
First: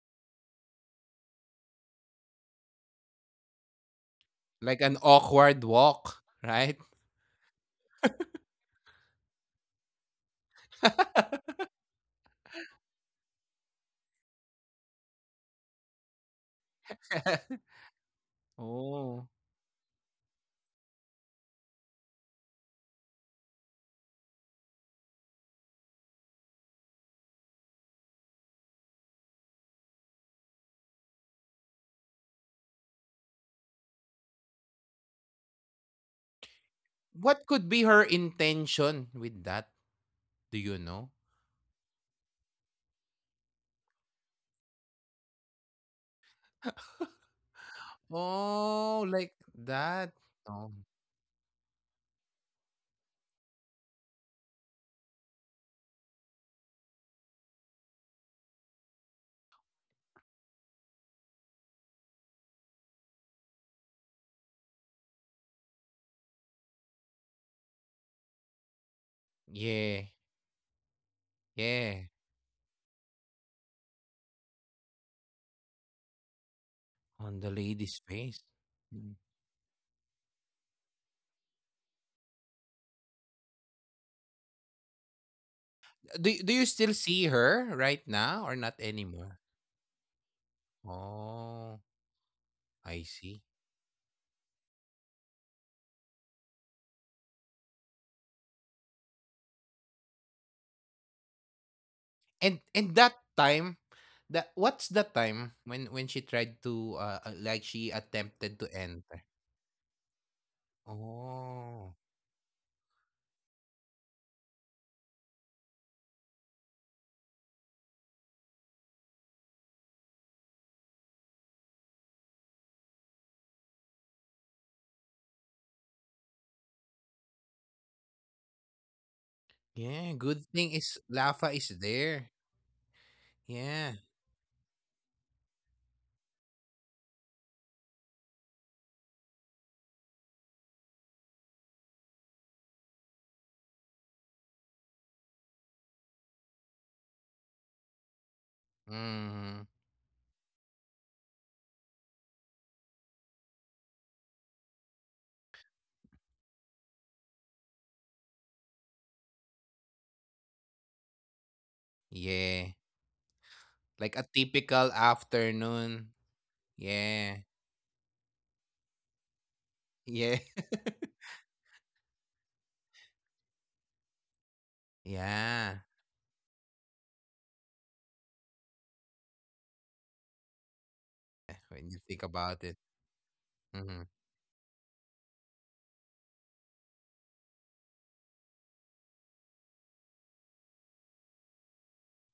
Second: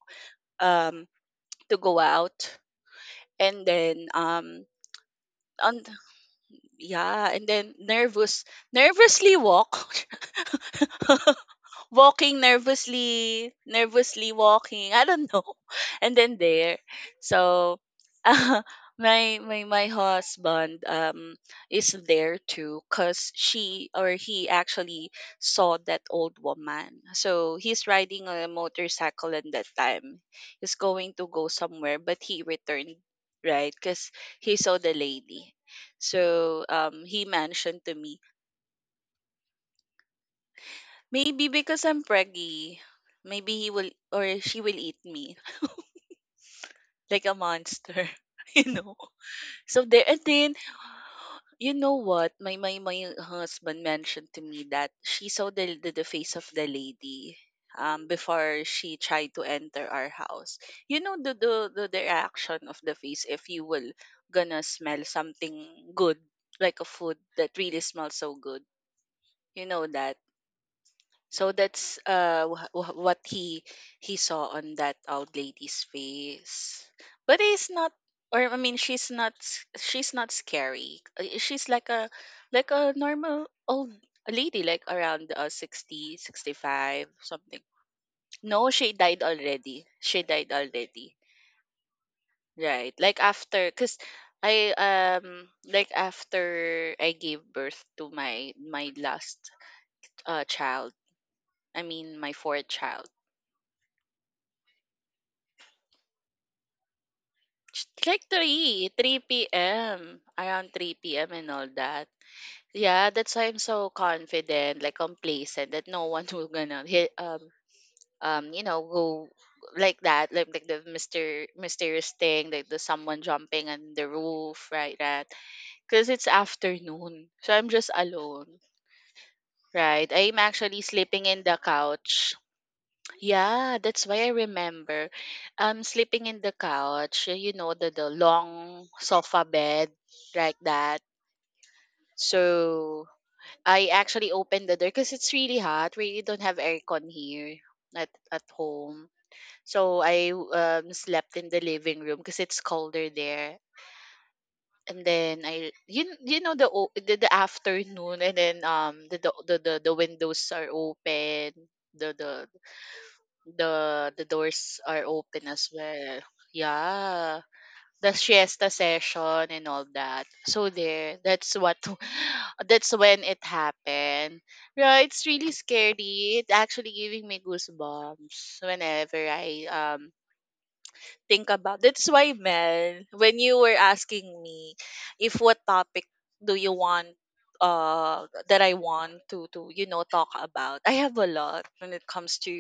um to go out, and then, um
Like an awkward
on
walk, right?
yeah, and then nervous nervously walk. Walking nervously, nervously walking. I don't know. And then there. So uh,
Oh.
my my my husband um is there too, cuz she or he actually saw that old woman. So he's riding a motorcycle at that time. He's going to go somewhere but he returned, right, cuz he saw the lady. So um he
What could be
mentioned to
her
me.
intention with that? Do you know?
Maybe because I'm preggy, maybe he will or she will eat me like a monster, you know.
Oh, like
So there.
that.
And then,
Oh,
you know what? My my my husband mentioned to me that she saw the the, the face of the lady um before she tried to enter our house. You know the the the, the reaction of the face if you will gonna smell something good, like a food that really smells so good. You know
yeah.
that. So that's
Yeah.
uh wh- wh- what he he saw on that old lady's face.
On
But
the
it's not,
lady's face.
or I mean, she's
Mm.
not s- she's not scary. Uh, She's like a like a normal old lady, like around, uh, sixty,
Do y- do
sixty
you still
five
see
something.
her right now or
No,
not
she died
anymore?
already. She died already.
Oh,
Right.
I
Like
see.
after, cuz I um like after I gave birth to my my last uh child. I mean, my
And
fourth
and
child.
that time, that what's the time when when she tried to uh uh, like she
Ch- Like
attempted to
3,
enter?
three P M, around three P M and all
Oh,
that. Yeah, that's why I'm so confident, like complacent, that no one will gonna hit, um um you know go like that, like like the mister mysterious thing, like the someone jumping on the roof, right? That, because it's afternoon, so I'm just alone, right?
yeah.
I'm
Good thing
actually
is
sleeping in
lava
the
is
couch.
there.
Yeah,
Yeah.
that's why I remember, um sleeping in the couch, eh, you know, the the long sofa bed like that. So I actually opened the door because it's really hot. We don't have aircon here at at home.
Mm-hmm.
So I um slept in the living room because it's colder there. And then, I you kn- you know, the o- the, the afternoon, and then, um the the the the the windows are open. The the
Yeah.
The the
Like a
doors are
typical
open as well.
afternoon.
Yeah.
Yeah.
The siesta session and all that.
Yeah.
So there, that's what that's when it happened. Yeah, it's really
yeah.
scary. It's actually giving me goosebumps whenever I um think about. That's
When you
why,
think about it.
Mel, when you were asking
Hmm.
me if what topic do you want, uh that I want to to you know talk about. I have a lot when it comes to,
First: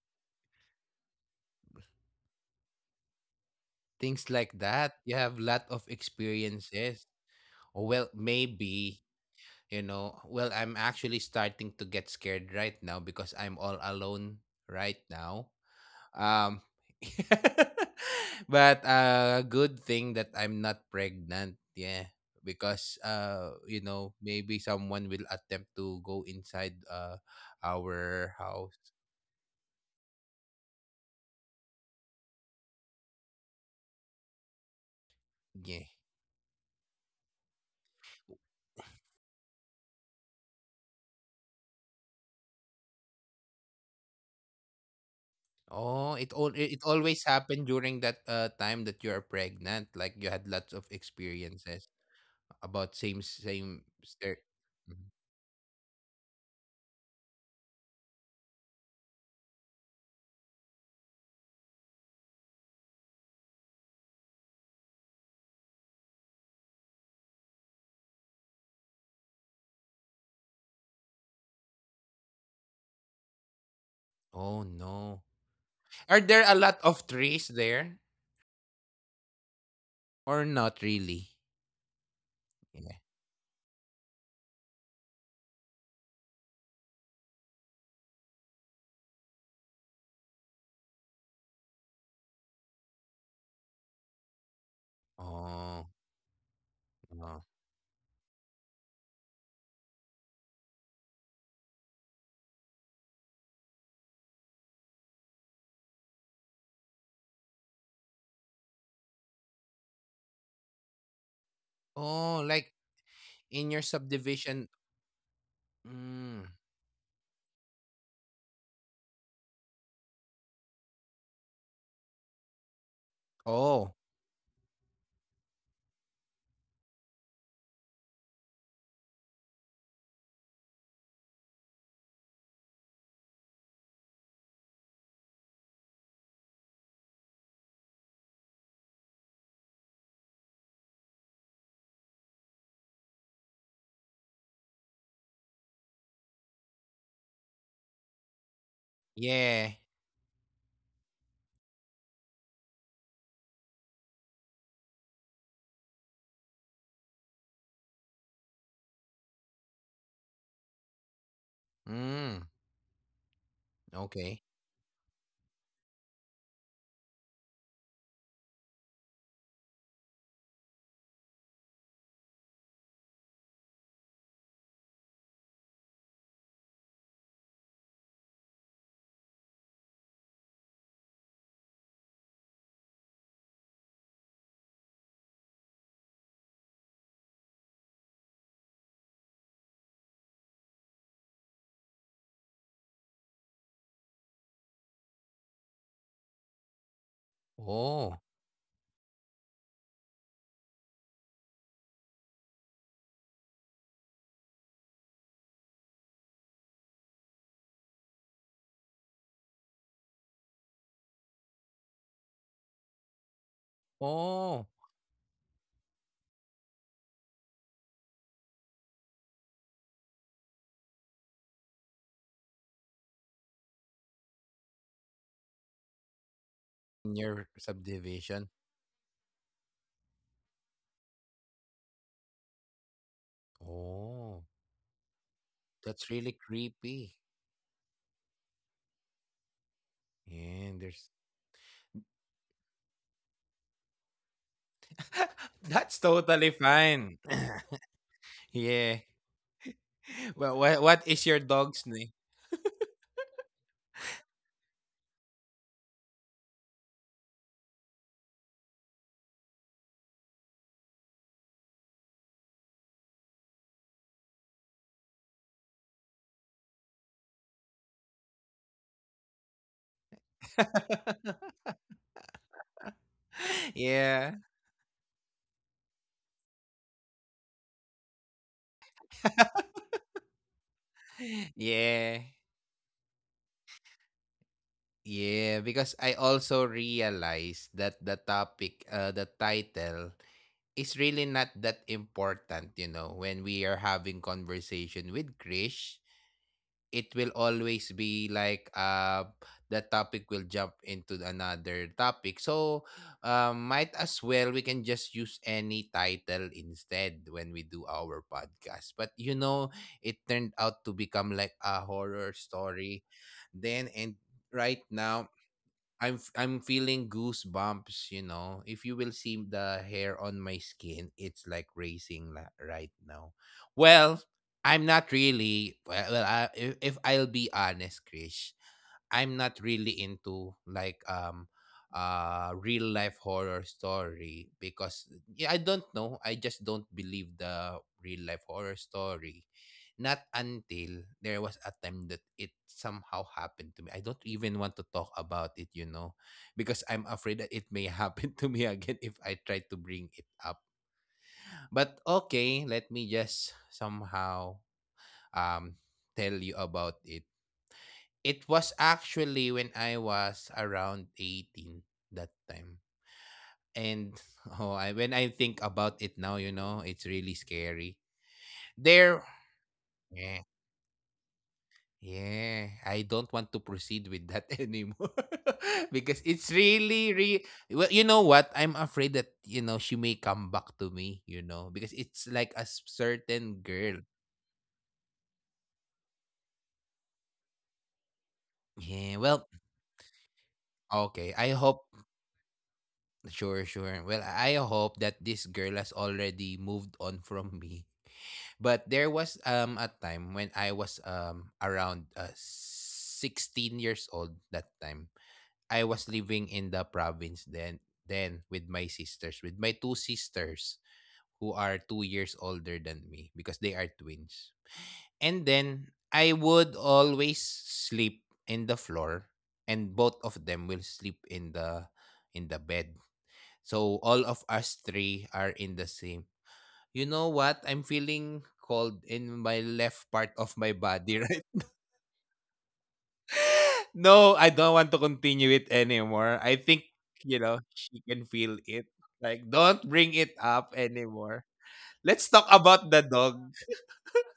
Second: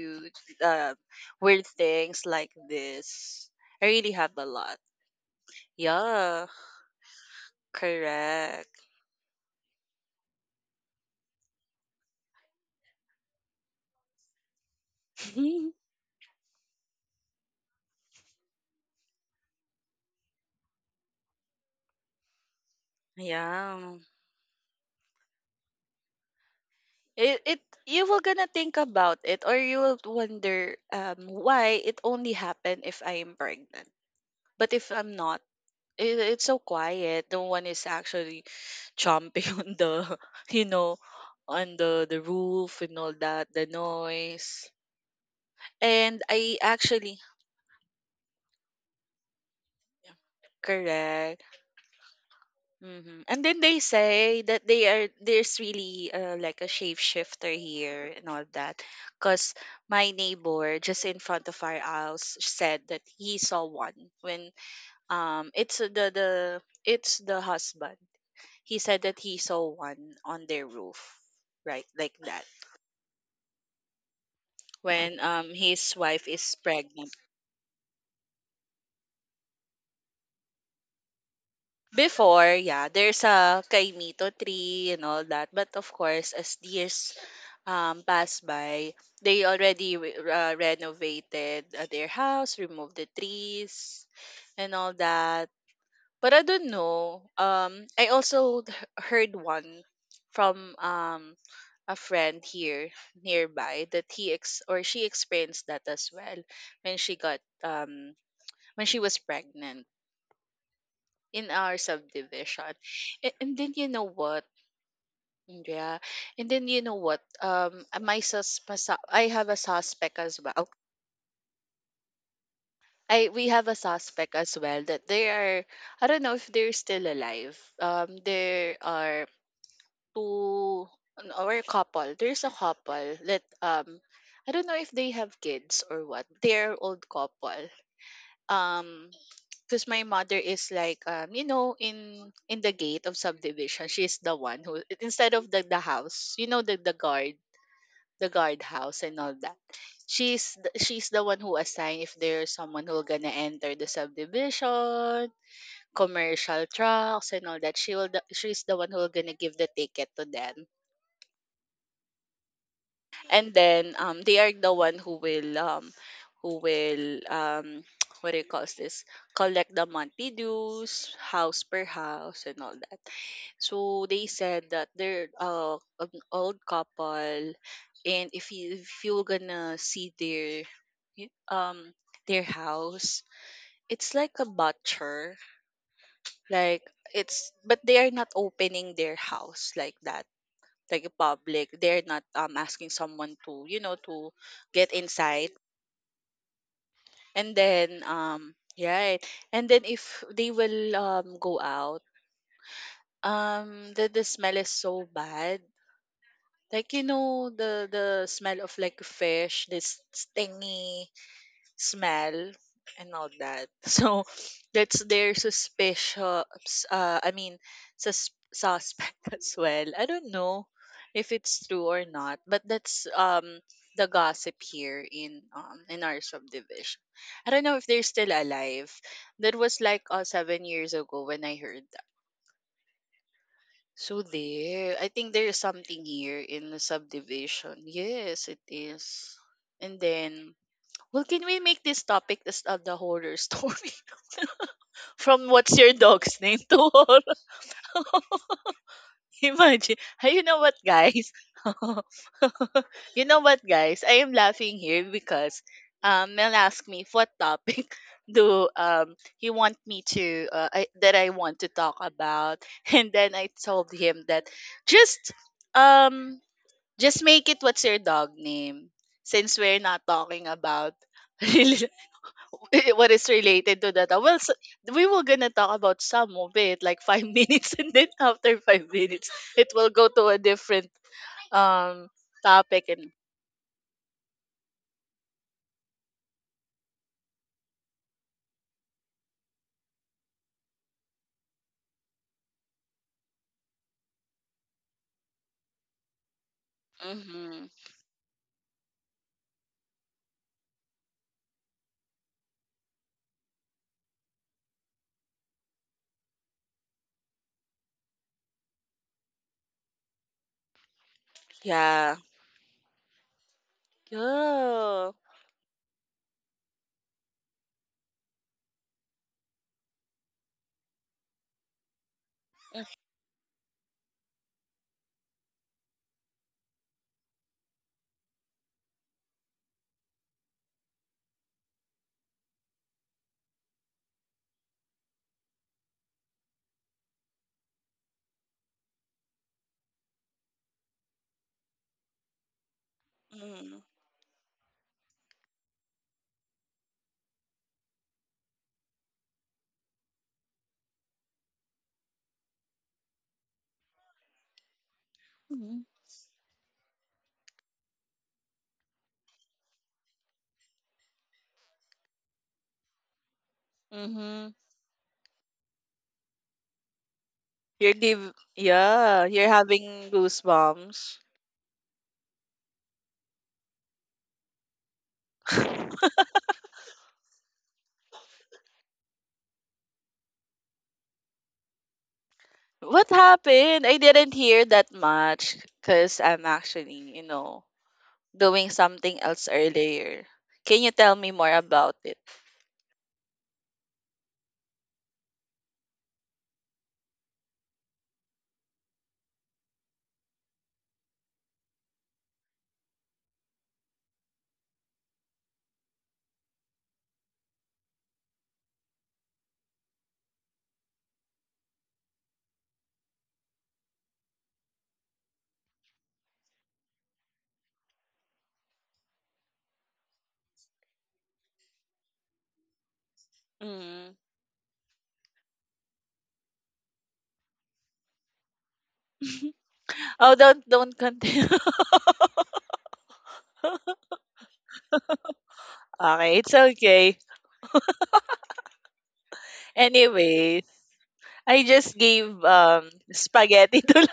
uh, weird things like this. I really
Things
have a
like
lot.
that. You have lot of
Yeah,
experiences. Or well,
correct.
maybe, you know, well, I'm actually starting to get scared right now because I'm all alone right now. Um, but uh, good thing that I'm not pregnant. Yeah, because uh, you
Yeah.
know, maybe someone will attempt to go inside uh
It it You will
our
gonna think
house.
about it, or you will wonder um why it only happened if I am pregnant. But if I'm not,
Yeah.
it, it's so quiet. No one is actually chomping on the, you know, on the the roof and all that, the noise.
Oh,
And
it all
I
it always
actually,
happened during that uh time that you are pregnant. Like you had lots of
correct. Correct.
experiences about same
Hmm. And then
same.
they
Ster-
say that they
Mhm.
are there's really, uh, like a shapeshifter here and all that, because my neighbor just in front of our house said that he saw one when, um it's the the it's the husband, he said that he saw one on their roof, right, like that,
Oh no.
when um his
Are
wife
there a
is
lot of
pregnant.
trees there or not really?
Before,
Yeah.
yeah, there's a kaimito tree and all that, but of course, as the years, um pass by, they already re- uh, renovated, uh, their house, removed the trees and all that.
Oh.
But I don't know.
Oh.
Um, I also h- heard one from um a friend here nearby that he ex or she experienced that as well when she got um when she was pregnant in our
Oh, like
subdivision. And,
in
and
your
then, you know what?
subdivision.
Yeah.
Mm.
And then, you know what? Um, my sus my su- I have a suspect as well. I we have a
Oh,
suspect as well that they are. I don't know if they're still alive. Um, there are to an- or a couple. There's a couple that um I don't know if they have kids or what. They're old couple. Um because my mother is like um you know in in the gate of subdivision, she's the one who instead of the the house, you know the the guard, the guard house and all
yeah.
that. She's the, she's the one who assign if there's someone who gonna enter the subdivision, commercial trucks and all that. She will the, she's the one who gonna give the ticket to them,
Mm.
and then
Okay.
um they are the one who will um who will um what do you call this, collect the monthly dues house per house and all that. So they said that they're uh, an old couple, and if you if you're gonna see their y- um their house, it's like a butcher, like, it's but they are not opening their house like that, like public. They're not um asking someone to, you know, to get inside. And
Oh.
then um yeah. And then if they will um go out, um the, the smell is so bad, like, you know, the the smell of like fish, this stingy smell and all that. So
Oh.
that's their suspicious. Uh, I mean, sus- suspect as well. I don't know if it's true or not, but that's um the gossip here in um in our
In
subdivision.
your
I don't know if they're
subdivision.
still alive. That was like uh, seven years ago when I heard that. So
Oh.
there, I think there is
That's
something
really
here in the
creepy.
subdivision. Yes, it is. And
Yeah,
then,
there's
well, can we make this topic this of the horror story from
That's
what's your
totally
dog's name to
fine.
horror?
yeah.
Imagine.
Well,
Hey, you
what
know what,
what is your
guys?
dog's name?
You know what, guys? I am laughing here because um, Mel asked me if what topic do um he want me to uh, I, that I want to talk about, and then I told him that just um just make it what's your dog name, since we're not talking about what is related to
yeah.
that. Uh, Well, so, we will gonna talk about some of it, like five minutes, and then after five minutes, it will go to a different
Yeah.
um topic. And
Yeah, because I also realized that the topic, uh, the title is really not that important, you know, when we are having conversation with Krish, it will
mm-hmm.
always be like uh the topic will jump into another topic. So um might as well we can just use any title instead when we do our podcast. But you know, it turned out to become like a horror
Yeah.
story. Then and right now
Yeah.
I'm f- I'm feeling goosebumps, you know. If you will see the hair on my skin, it's like racing la- right now. Well, I'm not really well, well I, if, if I'll be honest, Krish, I'm not really into like um uh real life horror story because yeah, I don't know. I just don't believe the real life horror story. Not until there was a time that it somehow happened to me. I
Mm.
don't even want to talk about it, you know, because I'm afraid that it may happen to me again if I try to bring it up. But okay, let me just somehow um
Mhm.
tell you about it. It was actually when I was around eighteen that time. And
Mm-hmm.
oh, I, when I think about it now, you know, it's really scary.
You're give
There,
yeah, you're having
yeah,
goosebumps.
yeah, I don't want to proceed with that anymore because it's really, re- well, you know what? I'm afraid that, you know, she may come back to me, you know, because it's like a s-
What
certain girl.
happened? I didn't hear that much because I'm actually, you know, doing
Yeah,
something
well,
else earlier. Can you
okay.
tell
I
me more
hope,
about it?
sure, sure. Well, I hope that this girl has already moved on from me. But there was um a time when I was um around uh, sixteen years old that time. I was living in the province then then with my sisters, with my two sisters who are two years older than me because they are twins. And then I would always sleep in the floor and both of them will sleep in the in the bed. So all
Mm.
of us three are in the same. You know what? I'm feeling cold in my left part of
Oh,
my
don't
body
don't
right.
continue.
No, I don't want to continue it anymore. I
Okay, it's
think, you
okay.
know, she can feel it. Like, don't bring it up
Anyways,
anymore.
I just
Let's talk
gave
about the
um
dog.
spaghetti to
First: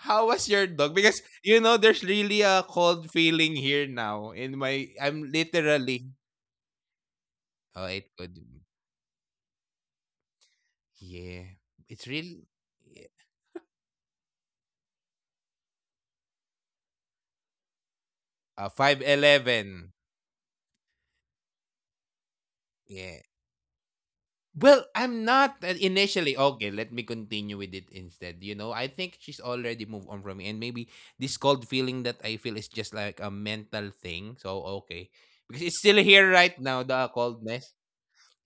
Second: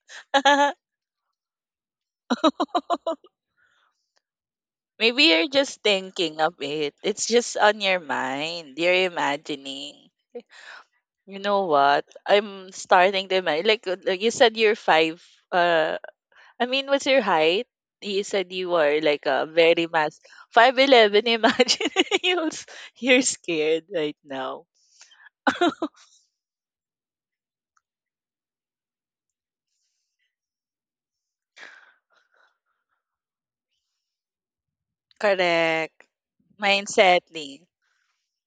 How was your
la.
dog? Because, you know, there's really a cold feeling here now in my,
Maybe
I'm
you're just
literally,
thinking of it. It's just on
oh,
your
it could, be.
mind. You're imagining. You
Yeah.
know what?
It's real,
I'm
yeah.
starting to imagine. Like, uh, like you said, you're five. Uh, I mean, what's your height? You said you
uh,
were
five
like a very
eleven.
mass five eleven. Imagine you're s- you're
Yeah.
scared right now.
Well, I'm not uh, initially okay. Let me continue with it instead. You know, I think she's already moved on from me, and maybe this cold feeling that I feel is just like a mental thing. So okay, because it's still
Correct.
here right now, the
Mindsetly.
coldness.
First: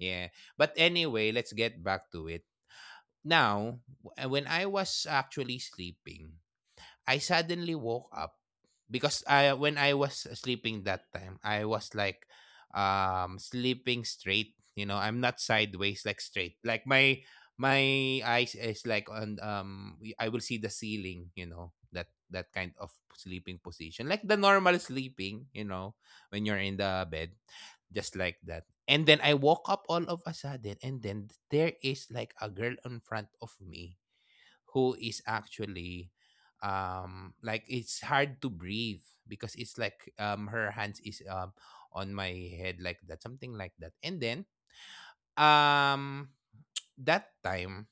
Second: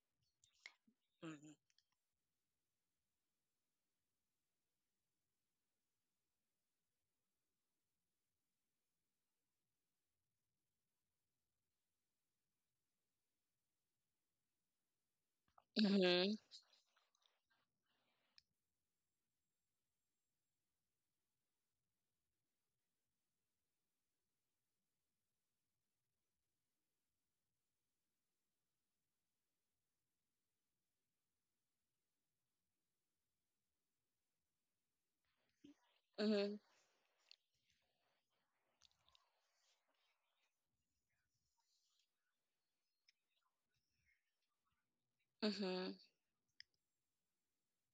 Yeah, but anyway, let's get back to it. Now, w- when I was actually sleeping, I suddenly woke up because I when I was sleeping that time, I was like um sleeping straight, you know, I'm not sideways like
Mhm,
straight. Like my my eyes is like on um y- I will see the ceiling, you know, that that kind of sleeping position. Like the normal sleeping, you know, when you're in the bed, just like that. And then I woke up all of a sudden and then there is like a girl in front of me who is actually
mhm,
um like it's hard to breathe because it's like um her hands is um on my head like that something like that and then
mhm,
um that time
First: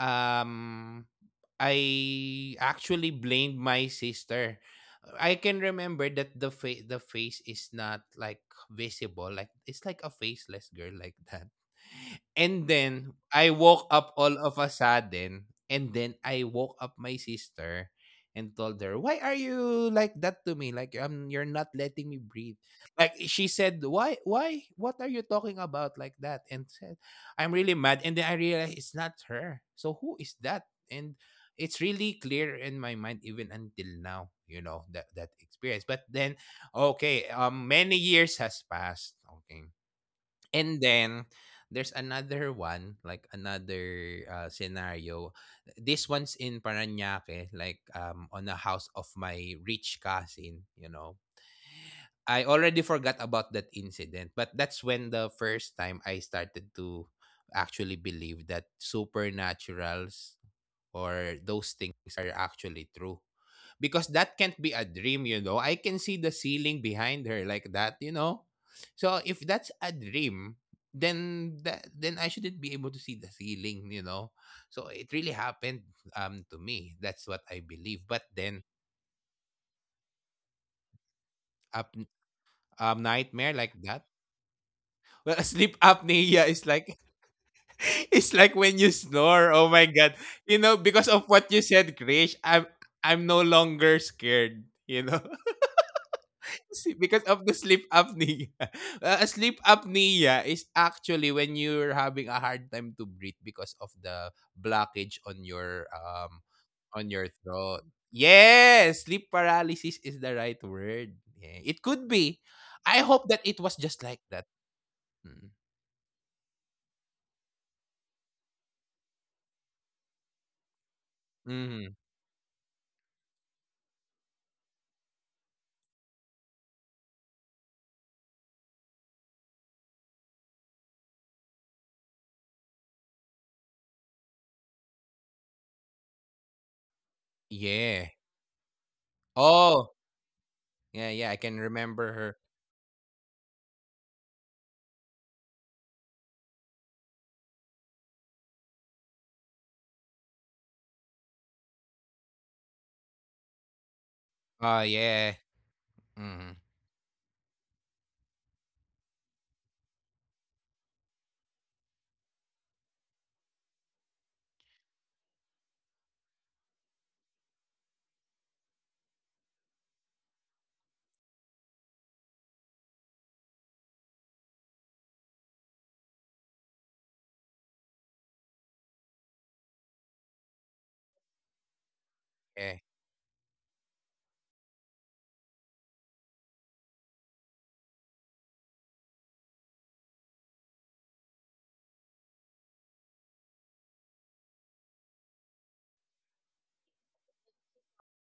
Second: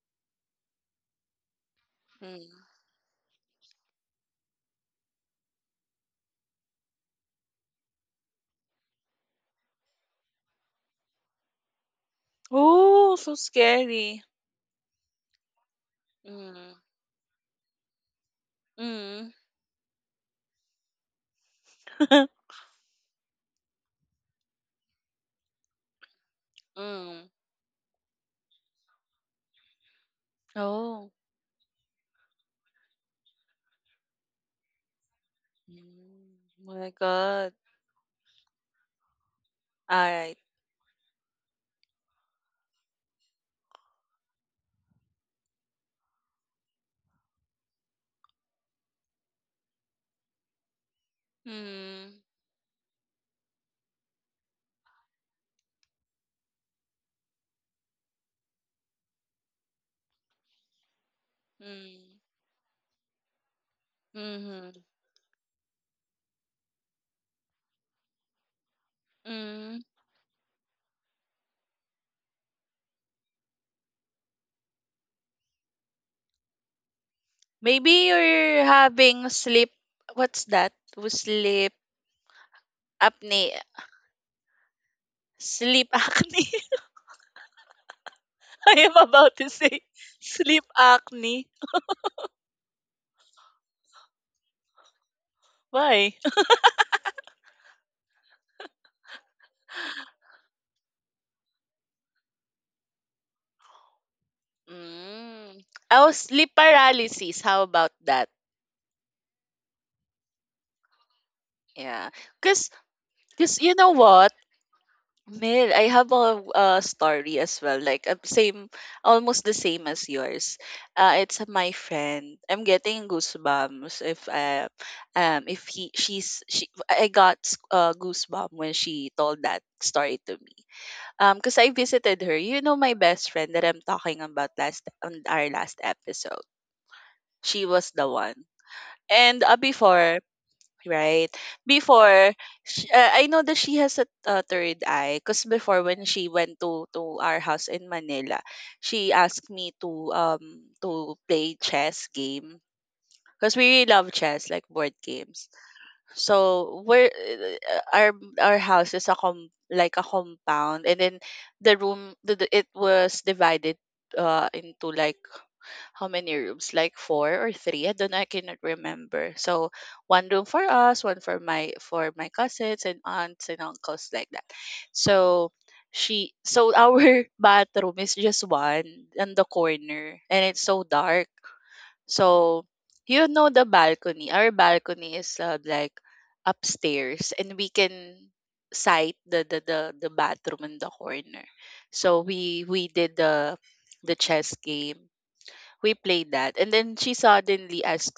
um
mm.
I actually blamed my sister. I can remember that the fa- the face is not like visible like it's like a faceless girl like that, and then
Oh, so
I woke up
scary.
all of a sudden, and then I
Mm,
woke up my sister and told her, "Why
mm,
are you like that to me? Like um, you're not letting me breathe." Like she said, "Why? Why? What are you talking about like that?" And said,
mm.
"I'm really mad." And then I realized it's not her. So who is that? And
Oh.
it's really clear in my mind even until now. You know that that experience. But then,
Mm. My
okay,
God.
um, many years has passed. Okay.
Alright.
And then there's another one, like another uh, scenario. This one's in Paranaque, like um, on the house of my rich cousin, you know.
Mm,
I already forgot about that incident, but that's when the first time I started to actually believe that supernaturals or those things
mm,
are actually true, because that can't be
mhm,
a dream, you know. I can see the ceiling behind her like that, you know. So if that's
mm.
a dream, then that then I shouldn't be able to see the ceiling, you know. So it really happened um to me. That's what I
Maybe
believe. But then
you're having sleep, what's that? W- Sleep
up um nightmare
apnea.
like that. Well, sleep
Sleep acne.
apnea is like it's like
I
when you
am about to
snore. Oh
say
my god. You
sleep
know, because of
acne.
what you said, Krish, I'm I'm no longer scared, you know.
Why?
See, because of the sleep apnea. Uh, sleep apnea is actually when you're having a hard time to breathe because of the blockage on
Mm.
your
Oh,
um
sleep
on your
paralysis. How
throat.
about that?
Yes, sleep paralysis is the right word. Yeah, it could
Yeah.
be.
Because
I hope that it
Because
was
you know
just like
what,
that. Mm.
Mel, I have a, a story as well. Like uh, same, almost the same as yours. Uh, it's my
Mhm.
friend. I'm getting goosebumps if uh, um if he she's she I got uh, goosebumps when she told that story to me. Um, because I visited her. You know my best friend that I'm talking about last on our last episode. She was
Yeah.
the one. And uh,
Oh,
before,
yeah, yeah. I
right?
can remember her.
Before, sh uh, I know that she has a uh, third eye, because before when she went to to our house in Manila, she asked me to um to play chess game, because we really love chess like
Oh,
board
yeah.
games.
Mm-hmm.
So we're uh, our our house is a com like a compound, and then the room the, the- it was divided uh into like how many rooms? Like four or three? I don't know. I cannot remember. So one room for us, one for my for my cousins and aunts and uncles like that. So she so our bathroom is just one in the corner, and it's so dark. So
Yeah.
you know the balcony. Our balcony is uh, like upstairs, and we can sight the, the the the bathroom in the corner. So we we did the the chess game, we played that, and then she suddenly asked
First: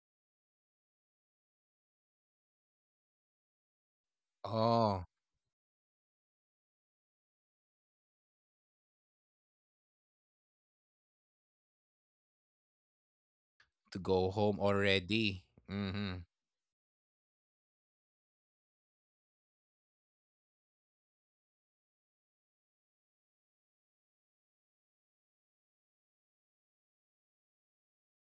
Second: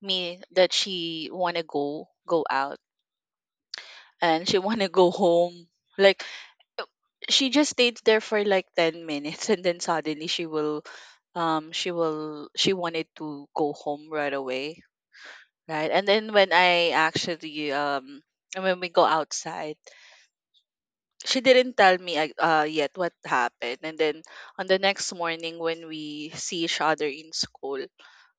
me that she want to go go out, and she want to
Oh,
go home, like, uh, she just stayed there for like ten minutes and then suddenly she will um she will she wanted to go
to
home
go
right
home
away,
already.
right. And
Mm-hmm.
then when I actually um and when we go outside, she didn't tell me ag- uh, yet what happened, and then on the next morning when we see each other in school,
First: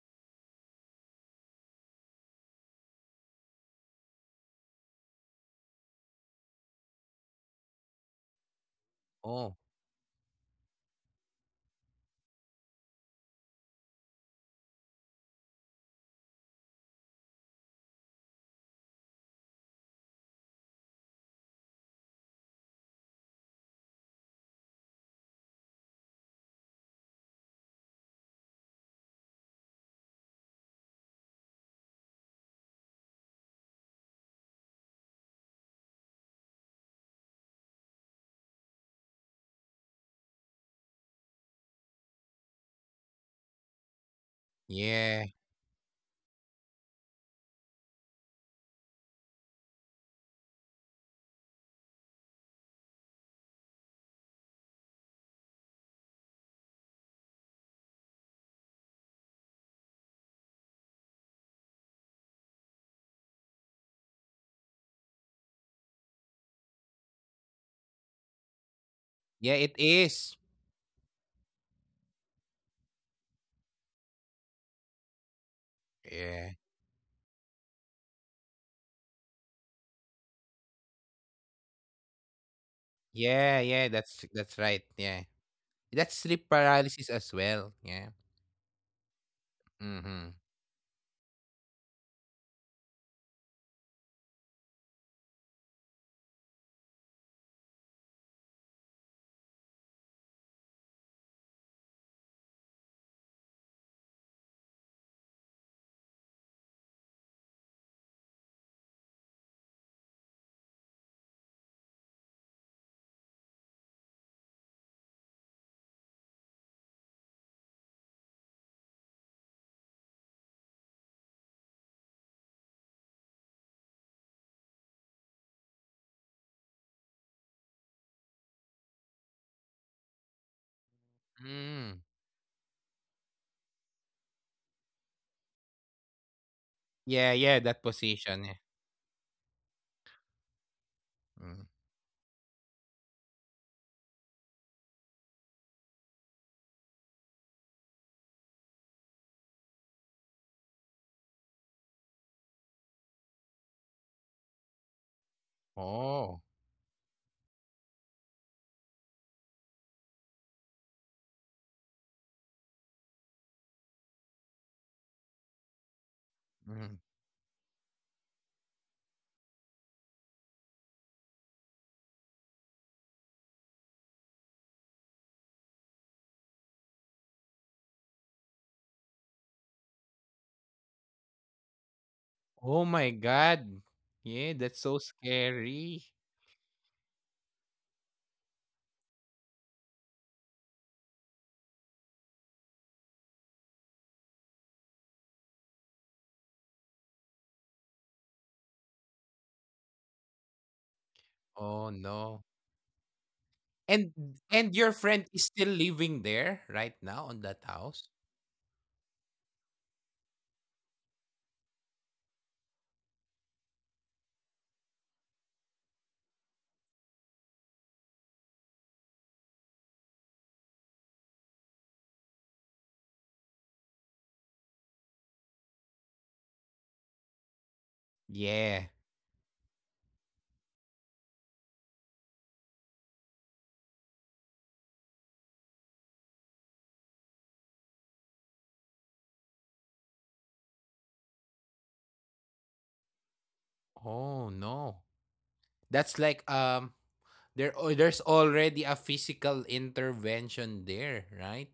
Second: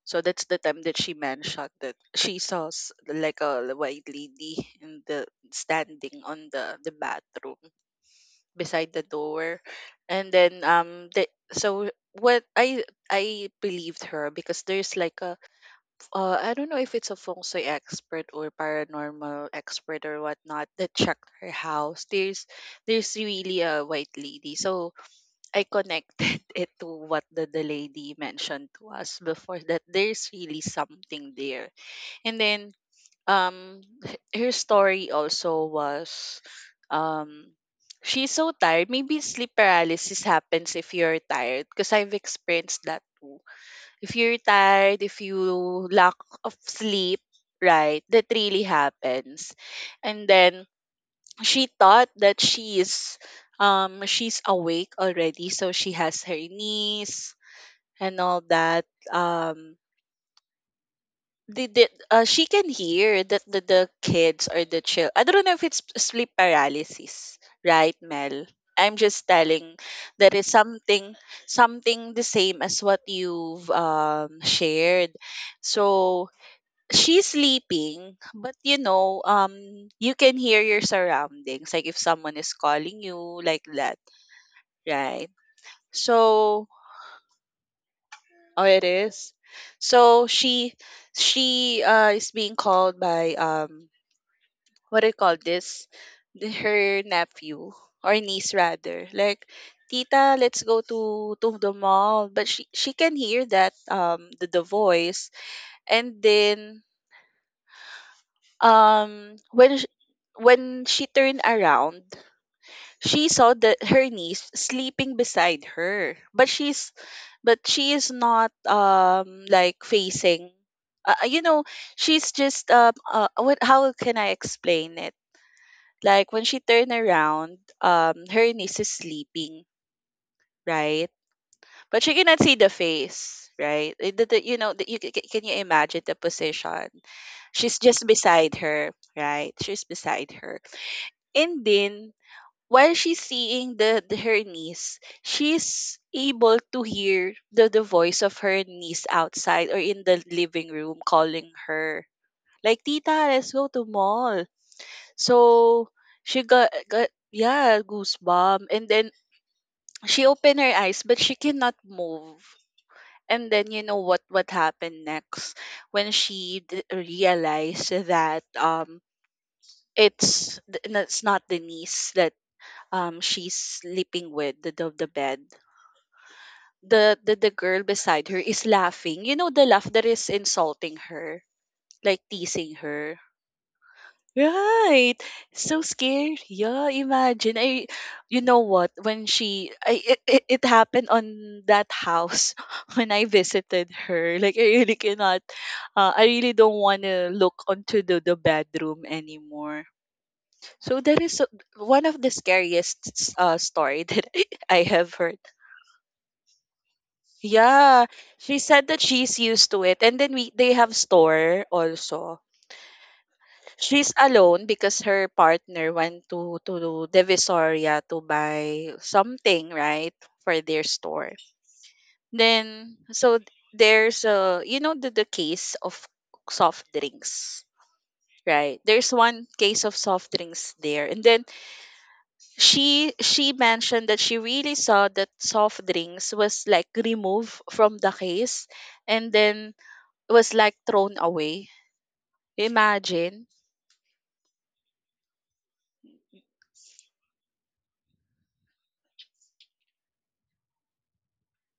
so that's the time that she mentioned that she saw s- like a white lady in the, standing on the the bathroom beside the
Oh,
door. And then um the, so what i i believed her, because there's like a uh, I don't know if it's a feng shui expert or paranormal expert or whatnot that checked her house. There's there's really a white lady. So I connected it to what the, the lady mentioned to us before that there's really something there. And then um h- her story also was um she's so tired. Maybe sleep paralysis happens if you're tired, because I've experienced that too. If you're tired, if
yeah.
you lack of sleep, right, that really happens. And then she thought that she is um she's awake already, so she has her niece and all that. Um they did uh, she can hear that the, the kids or the child. I don't know if it's sleep paralysis, right, Mel? I'm just
Yeah,
telling
it
that
is.
is something, something the same as what you've um shared. So
Yeah.
she's sleeping, but you know um you can hear your surroundings, like if someone is calling you
Yeah,
like
yeah,
that,
that's that's right. Yeah.
right?
That's sleep
So,
paralysis as well. Yeah.
oh, it is. So
Mhm.
she she uh, is being called by um what do you call this? The, her nephew or niece rather. Like, Tita, let's go to to the mall. But she she can hear that um the, the voice. And then um when sh- when she turned around, she saw that her niece sleeping beside her. But she's but she is not um like facing, uh, you know, she's just um uh, what, how can I explain it? Like when she turned around, um, her niece is sleeping, right? But
Mm.
she cannot see the face, right? It- the- the- you know, the, you, ca- ca- can you imagine the position?
Yeah, yeah,
She's
that
just
position.
beside
Yeah.
her, right? She's beside her, and
Mm.
then while she's seeing the, the her niece, she's able to hear the the voice of her niece outside or in the living room calling her. Like, Tita, let's go to mall. So she
Oh.
got got yeah, goosebump. And then she opened her eyes, but she cannot move. And then you know what what happened next when she d-
Mm.
realized that um it's th- that's not the niece that um she's sleeping with the the, the bed. The, the the girl beside her is laughing. You know the laugh that is insulting her, like teasing
Oh my
her.
god. Yeah, that's so
Right. So
scary.
scary. Yeah, imagine. I you know what? When she I it, it, it happened on that house when I visited her. Like I really cannot, uh, I really don't want to look onto the, the bedroom anymore. So that is uh,
Oh
one of the
no.
scariest s- uh, story that
And and
I
your
have
friend
heard.
is still living there right now on that
Yeah,
house?
she said that she's used to it, and then we they have store also. She's alone because her partner went to to Divisoria to buy something, right, for their store. Then so th- there's a, you know, the, the case of soft drinks, right?
Yeah.
There's one case of soft drinks there. And then she she mentioned that she really saw that soft drinks was like removed from the case, and then was like thrown away. Imagine,
Oh no. That's like um there oh, there's already a physical intervention there, right?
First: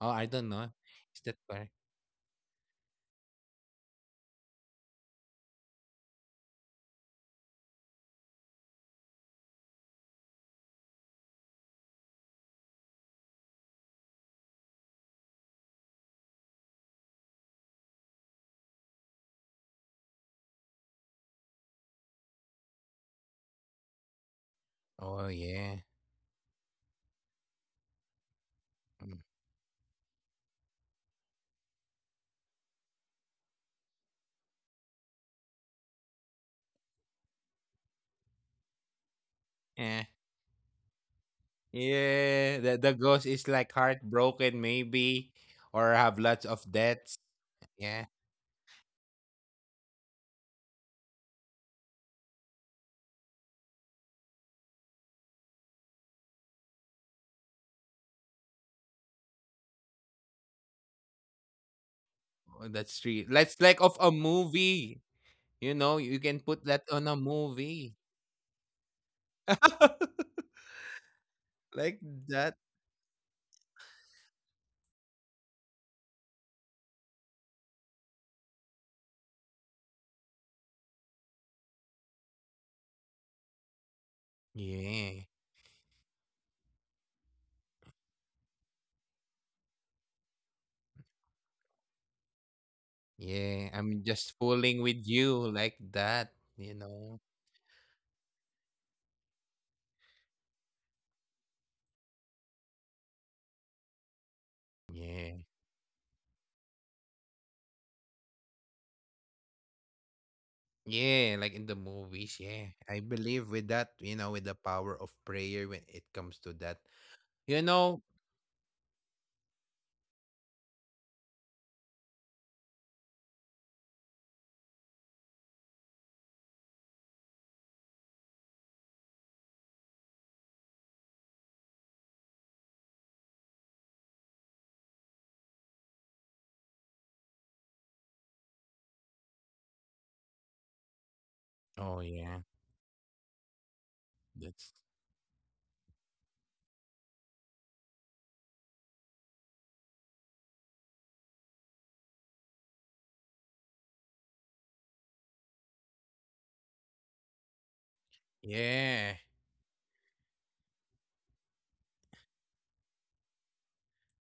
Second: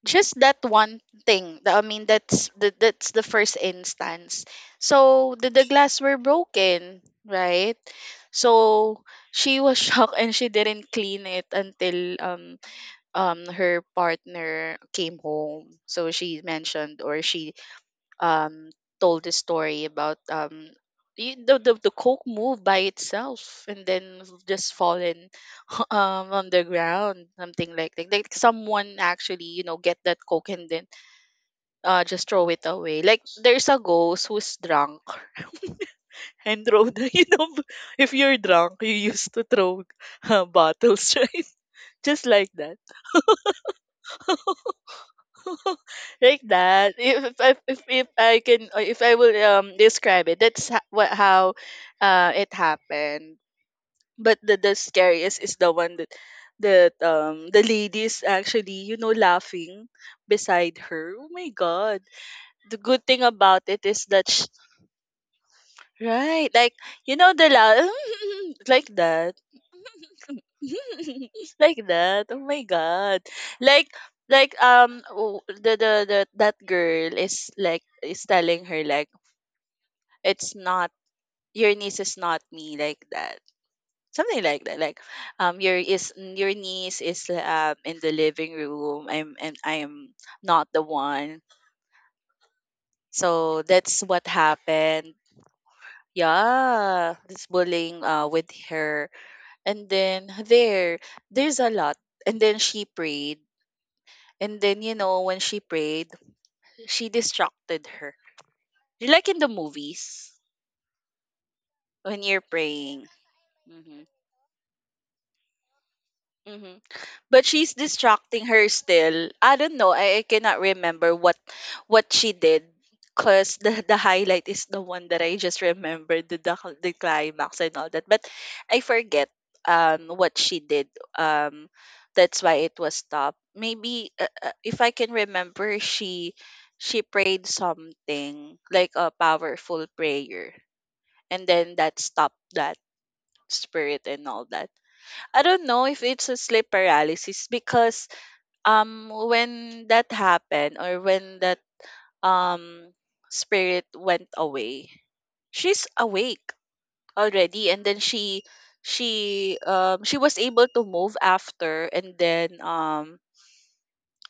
Oh, I
just
don't
that
know.
one
Is that
thing
correct?
that I mean that's the, that's the first instance. So the, the glass were broken, right? So she was shocked, and she didn't clean it until um um her partner came home. So she mentioned, or she um told the story about um y- the, the, the coke moved by itself, and then just
Oh,
fallen
yeah.
um on the ground, something like that, like someone
Mm.
actually, you know, get that coke and then, uh, just throw it away. Like there's a ghost who's drunk and throw the you know b- if you're drunk you used to throw
Yeah.
uh, bottles right, just like
Yeah.
that.
The, the ghost is like heartbroken, maybe, or have
Like
lots of
that.
debts.
If if, if if
Yeah.
I can uh, if I will um describe it, that's ho- what how uh it happened. But the, the scariest is the one that that um the ladies actually, you know, laughing beside her. Oh my god,
Oh,
the
that's
good thing
true. Let's
about
like
it
of
is
a
that.
movie. You know, you can
Right,
put
like,
that on a
you know, the la
movie
like that. Like
like
that. Oh
that.
my god. Like like um w- the, the the that girl is like is telling her, like, it's not, your niece is not me, like that. Something like that. Like
Yeah.
um your is your niece is um in the living room. I'm and I'm not the one. So
Yeah.
that's
I'm
what
just fooling with
happened.
you like that, you
Yeah,
know.
this bullying uh with her. And then there, there's a lot. And then she prayed. And then, you know,
Yeah.
when she prayed, she distracted her. Like in the movies,
Yeah, like in the
when
movies,
you're
yeah. I
praying.
believe with that,
Mm-hmm.
you know, with the power of prayer when it comes to
Mm-hmm.
that.
But
You
she's
know,
distracting her still. I don't know. I, I cannot remember what what she did. Cause the the highlight is the one that I just remembered, the the, cl- the climax and all that. But I forget um what she did. Um that's why it was stopped. Maybe uh, uh, if I can remember, she she prayed something like a powerful prayer, and then that
oh,
stopped
yeah.
that spirit and all that.
That's
I don't know if it's a sleep paralysis because um when that happened or when that um spirit went away, she's awake already, and then she
yeah.
she um she was able to move after, and then um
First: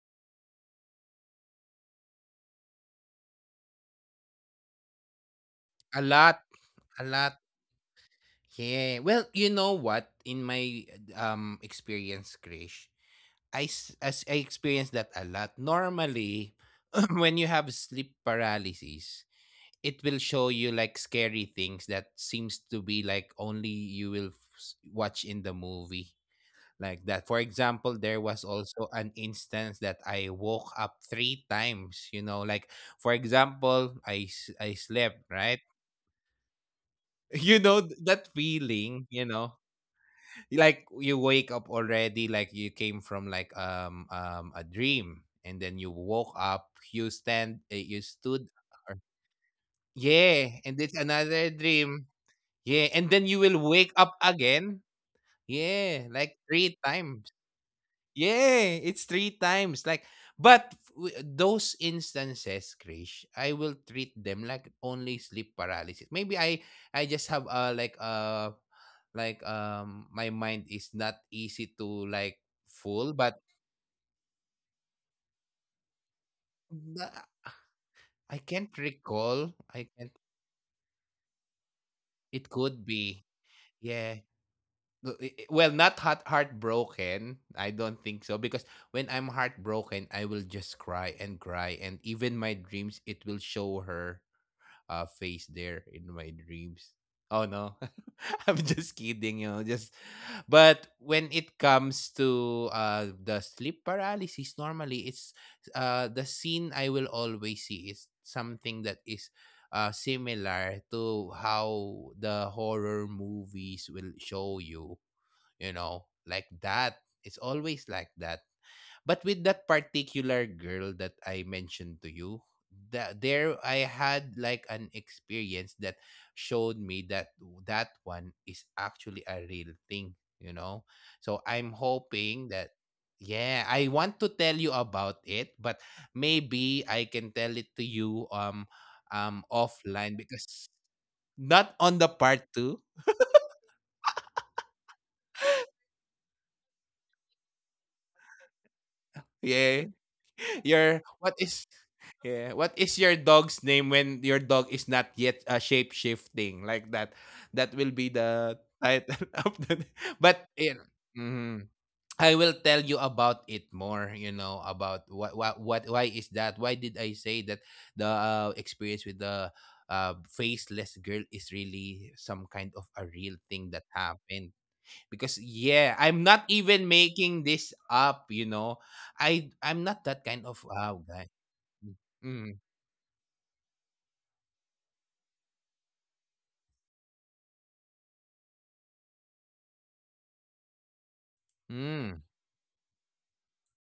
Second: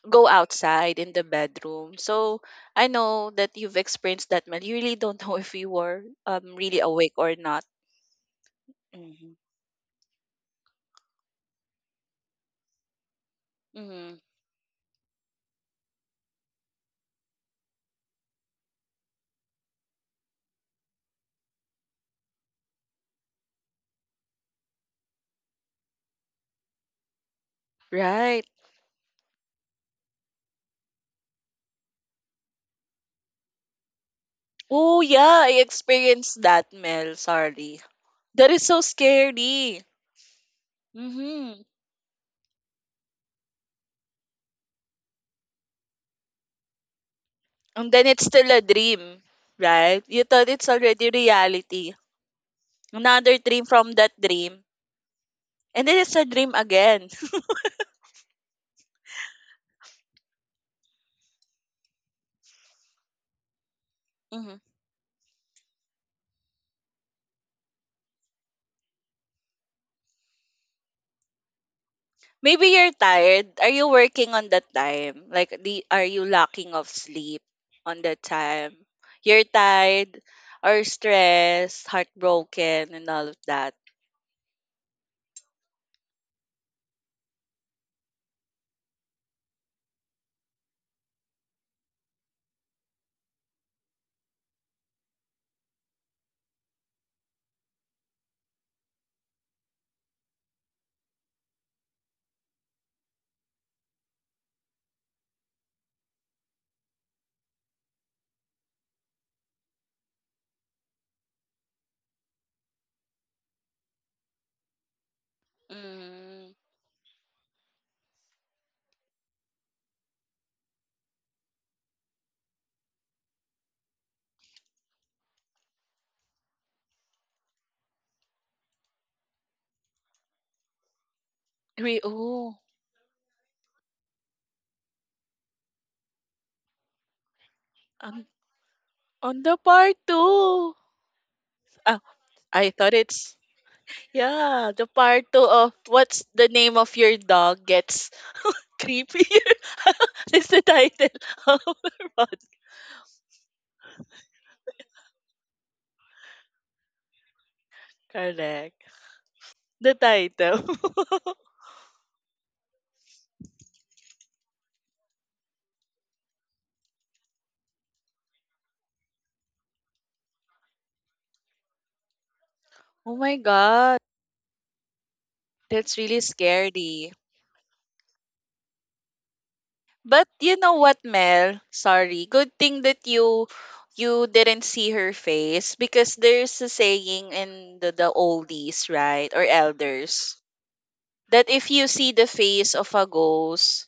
go outside in the bedroom. So I know that you've experienced that, man. You really don't know if you were
A lot.
um really
A
awake
lot.
or not.
Yeah. Well,
Hmm.
you know what? In my um experience, Krish, I s-
Hmm.
as I experienced that a lot. Normally, when you have sleep paralysis, it will show you like scary things that seems to be like only you will f- s- watch in the movie, like that. For example, there was
Right.
also an instance that I woke up three times, you know, like for example, I s- I
Oh
slept,
yeah, I
right?
experienced that, Mel.
You
Sorry,
know th-
that
that
is so
feeling, you know,
scary.
like you
Mm-hmm.
wake up already like you came from like um um a dream and then you woke up, you stand
And
eh,
then
you
it's still a
stood or-
dream, right? You thought
yeah,
it's
and it's
already
another
reality.
dream. Yeah, and then
Another
you
dream
will
from
wake
that
up
dream.
again.
And then
Yeah,
it's a
like
dream
three
again.
times. Yeah, it's three times. Like, but w- those instances, Krish, I will treat them
Mhm.
like only sleep paralysis. Maybe I I just have uh like uh like um my mind is not easy to like
Maybe you're
fool, but
tired. Are you working on that time? Like the, are you lacking of
na-
sleep on that
I can't
time? You're
recall. I can't.
tired or stressed,
It could
heartbroken and
be.
all of that.
Yeah. No, i- i- well, not heart heartbroken. I don't think so because when I'm heartbroken, I will just cry and cry, and even my dreams, it will show her uh, face there in my dreams. Oh no, I'm just kidding, you know. Just, but when it comes to uh the sleep paralysis, normally it's uh the scene I will always see is something that is uh similar to how the horror movies will show you, you know, like
Mm.
that. It's always like that. But with that particular girl that I mentioned to you, that there I had like an experience that showed me that that one is actually a real thing, you know? So I'm
Re-
hoping
oh,
that yeah, I want to tell you about it, but maybe I can tell it to
um,
you um
on
um
the part
offline
two.
because not
Ah,
on the part
I
two.
thought it's, yeah, the part two of what's the name of your dog gets creepier.
Yeah.
is the
Your
title
what
of
is.
our pod-
Yeah. What is your dog's name when your dog is not yet uh, shape shifting like that? That will be the
Correct.
title of the.
The
But
title.
you know, mhm. I will tell you about it more. You know about what what what why is that? Why did I say that the uh, experience with the uh, faceless girl is really some kind of a
Oh
real
my
thing that
god,
happened? Because yeah,
that's really
I'm not even
scary.
making this up. You know, I I'm not that
But
kind
you
of
know what,
wow guy.
Mel? Sorry. Good
Mm-hmm.
thing that you you didn't see her face, because there's a saying in the, the oldies, right? Or elders. That if you see
Mm.
the face of a ghost,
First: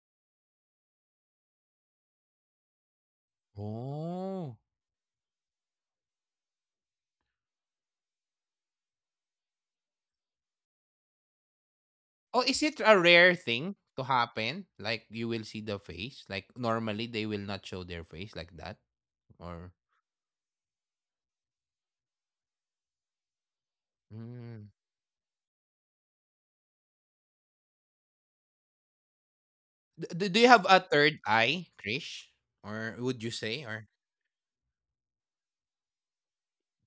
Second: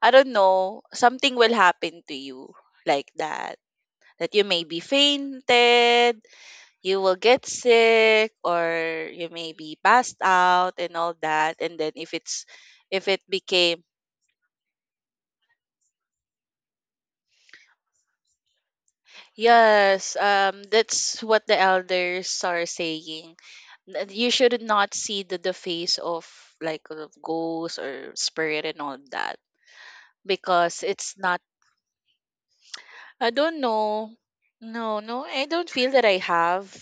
I don't know, something will happen to you, like that. That you
Oh.
may be fainted, you will get sick, or you may be passed out and all that. And then if
Oh,
it's,
is it a
if it
rare thing
became,
to happen? Like you will see the face? Like normally they will not show their face like that? Or
yes, um, that's what the elders are saying. That you should
mm.
not see the, the face of, like, of ghosts or spirit and all that,
do, do you have a
because
third
it's not.
eye, Krish? Or would you
I
say
don't
or
know. No, no, I don't feel that I have,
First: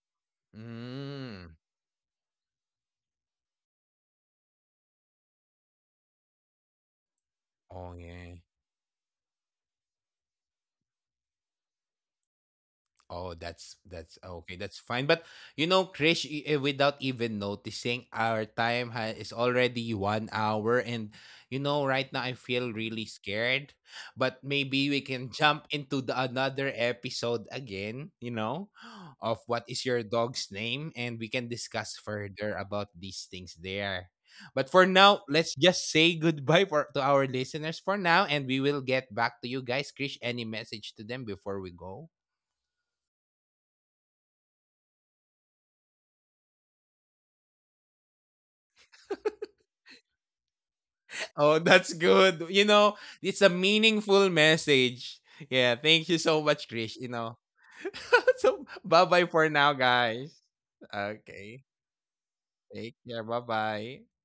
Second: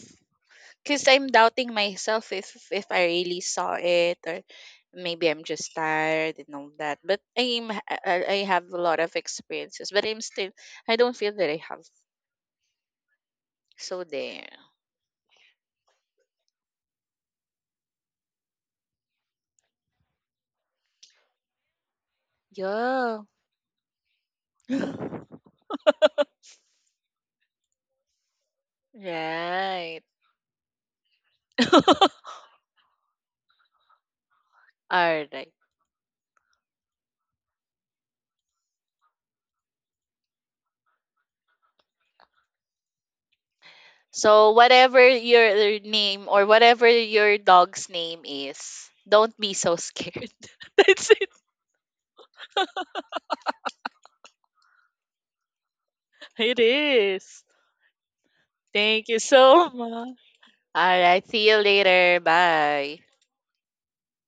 because I'm
mm.
doubting myself if if I really saw it or maybe I'm just tired and all that. But I'm h-
Oh
I
yeah.
I have a lot of experiences, but I'm still, I don't feel that I have.
Oh, that's
So
that's
there,
okay. That's fine. But you know, Krish, i- eh, without even noticing, our time ha- is already one hour, and you know, right now I feel really
yeah,
scared. But maybe we can jump into the another episode again. You know, of what is
right.
your dog's name, and we can discuss further about these things there. But for
All
now,
right.
let's just say goodbye for to our listeners for now, and we will get back to you guys. Krish, any message to them before we go?
So whatever your name or whatever your dog's name is, don't be so scared. That's it.
Oh, that's good. You know, it's a meaningful message. Yeah, thank you so
It
much, Krish. You know,
is.
so bye
Thank you
bye for
so
now,
much.
guys.
All right. See you
Okay,
later.
take
Bye.
care. Bye bye.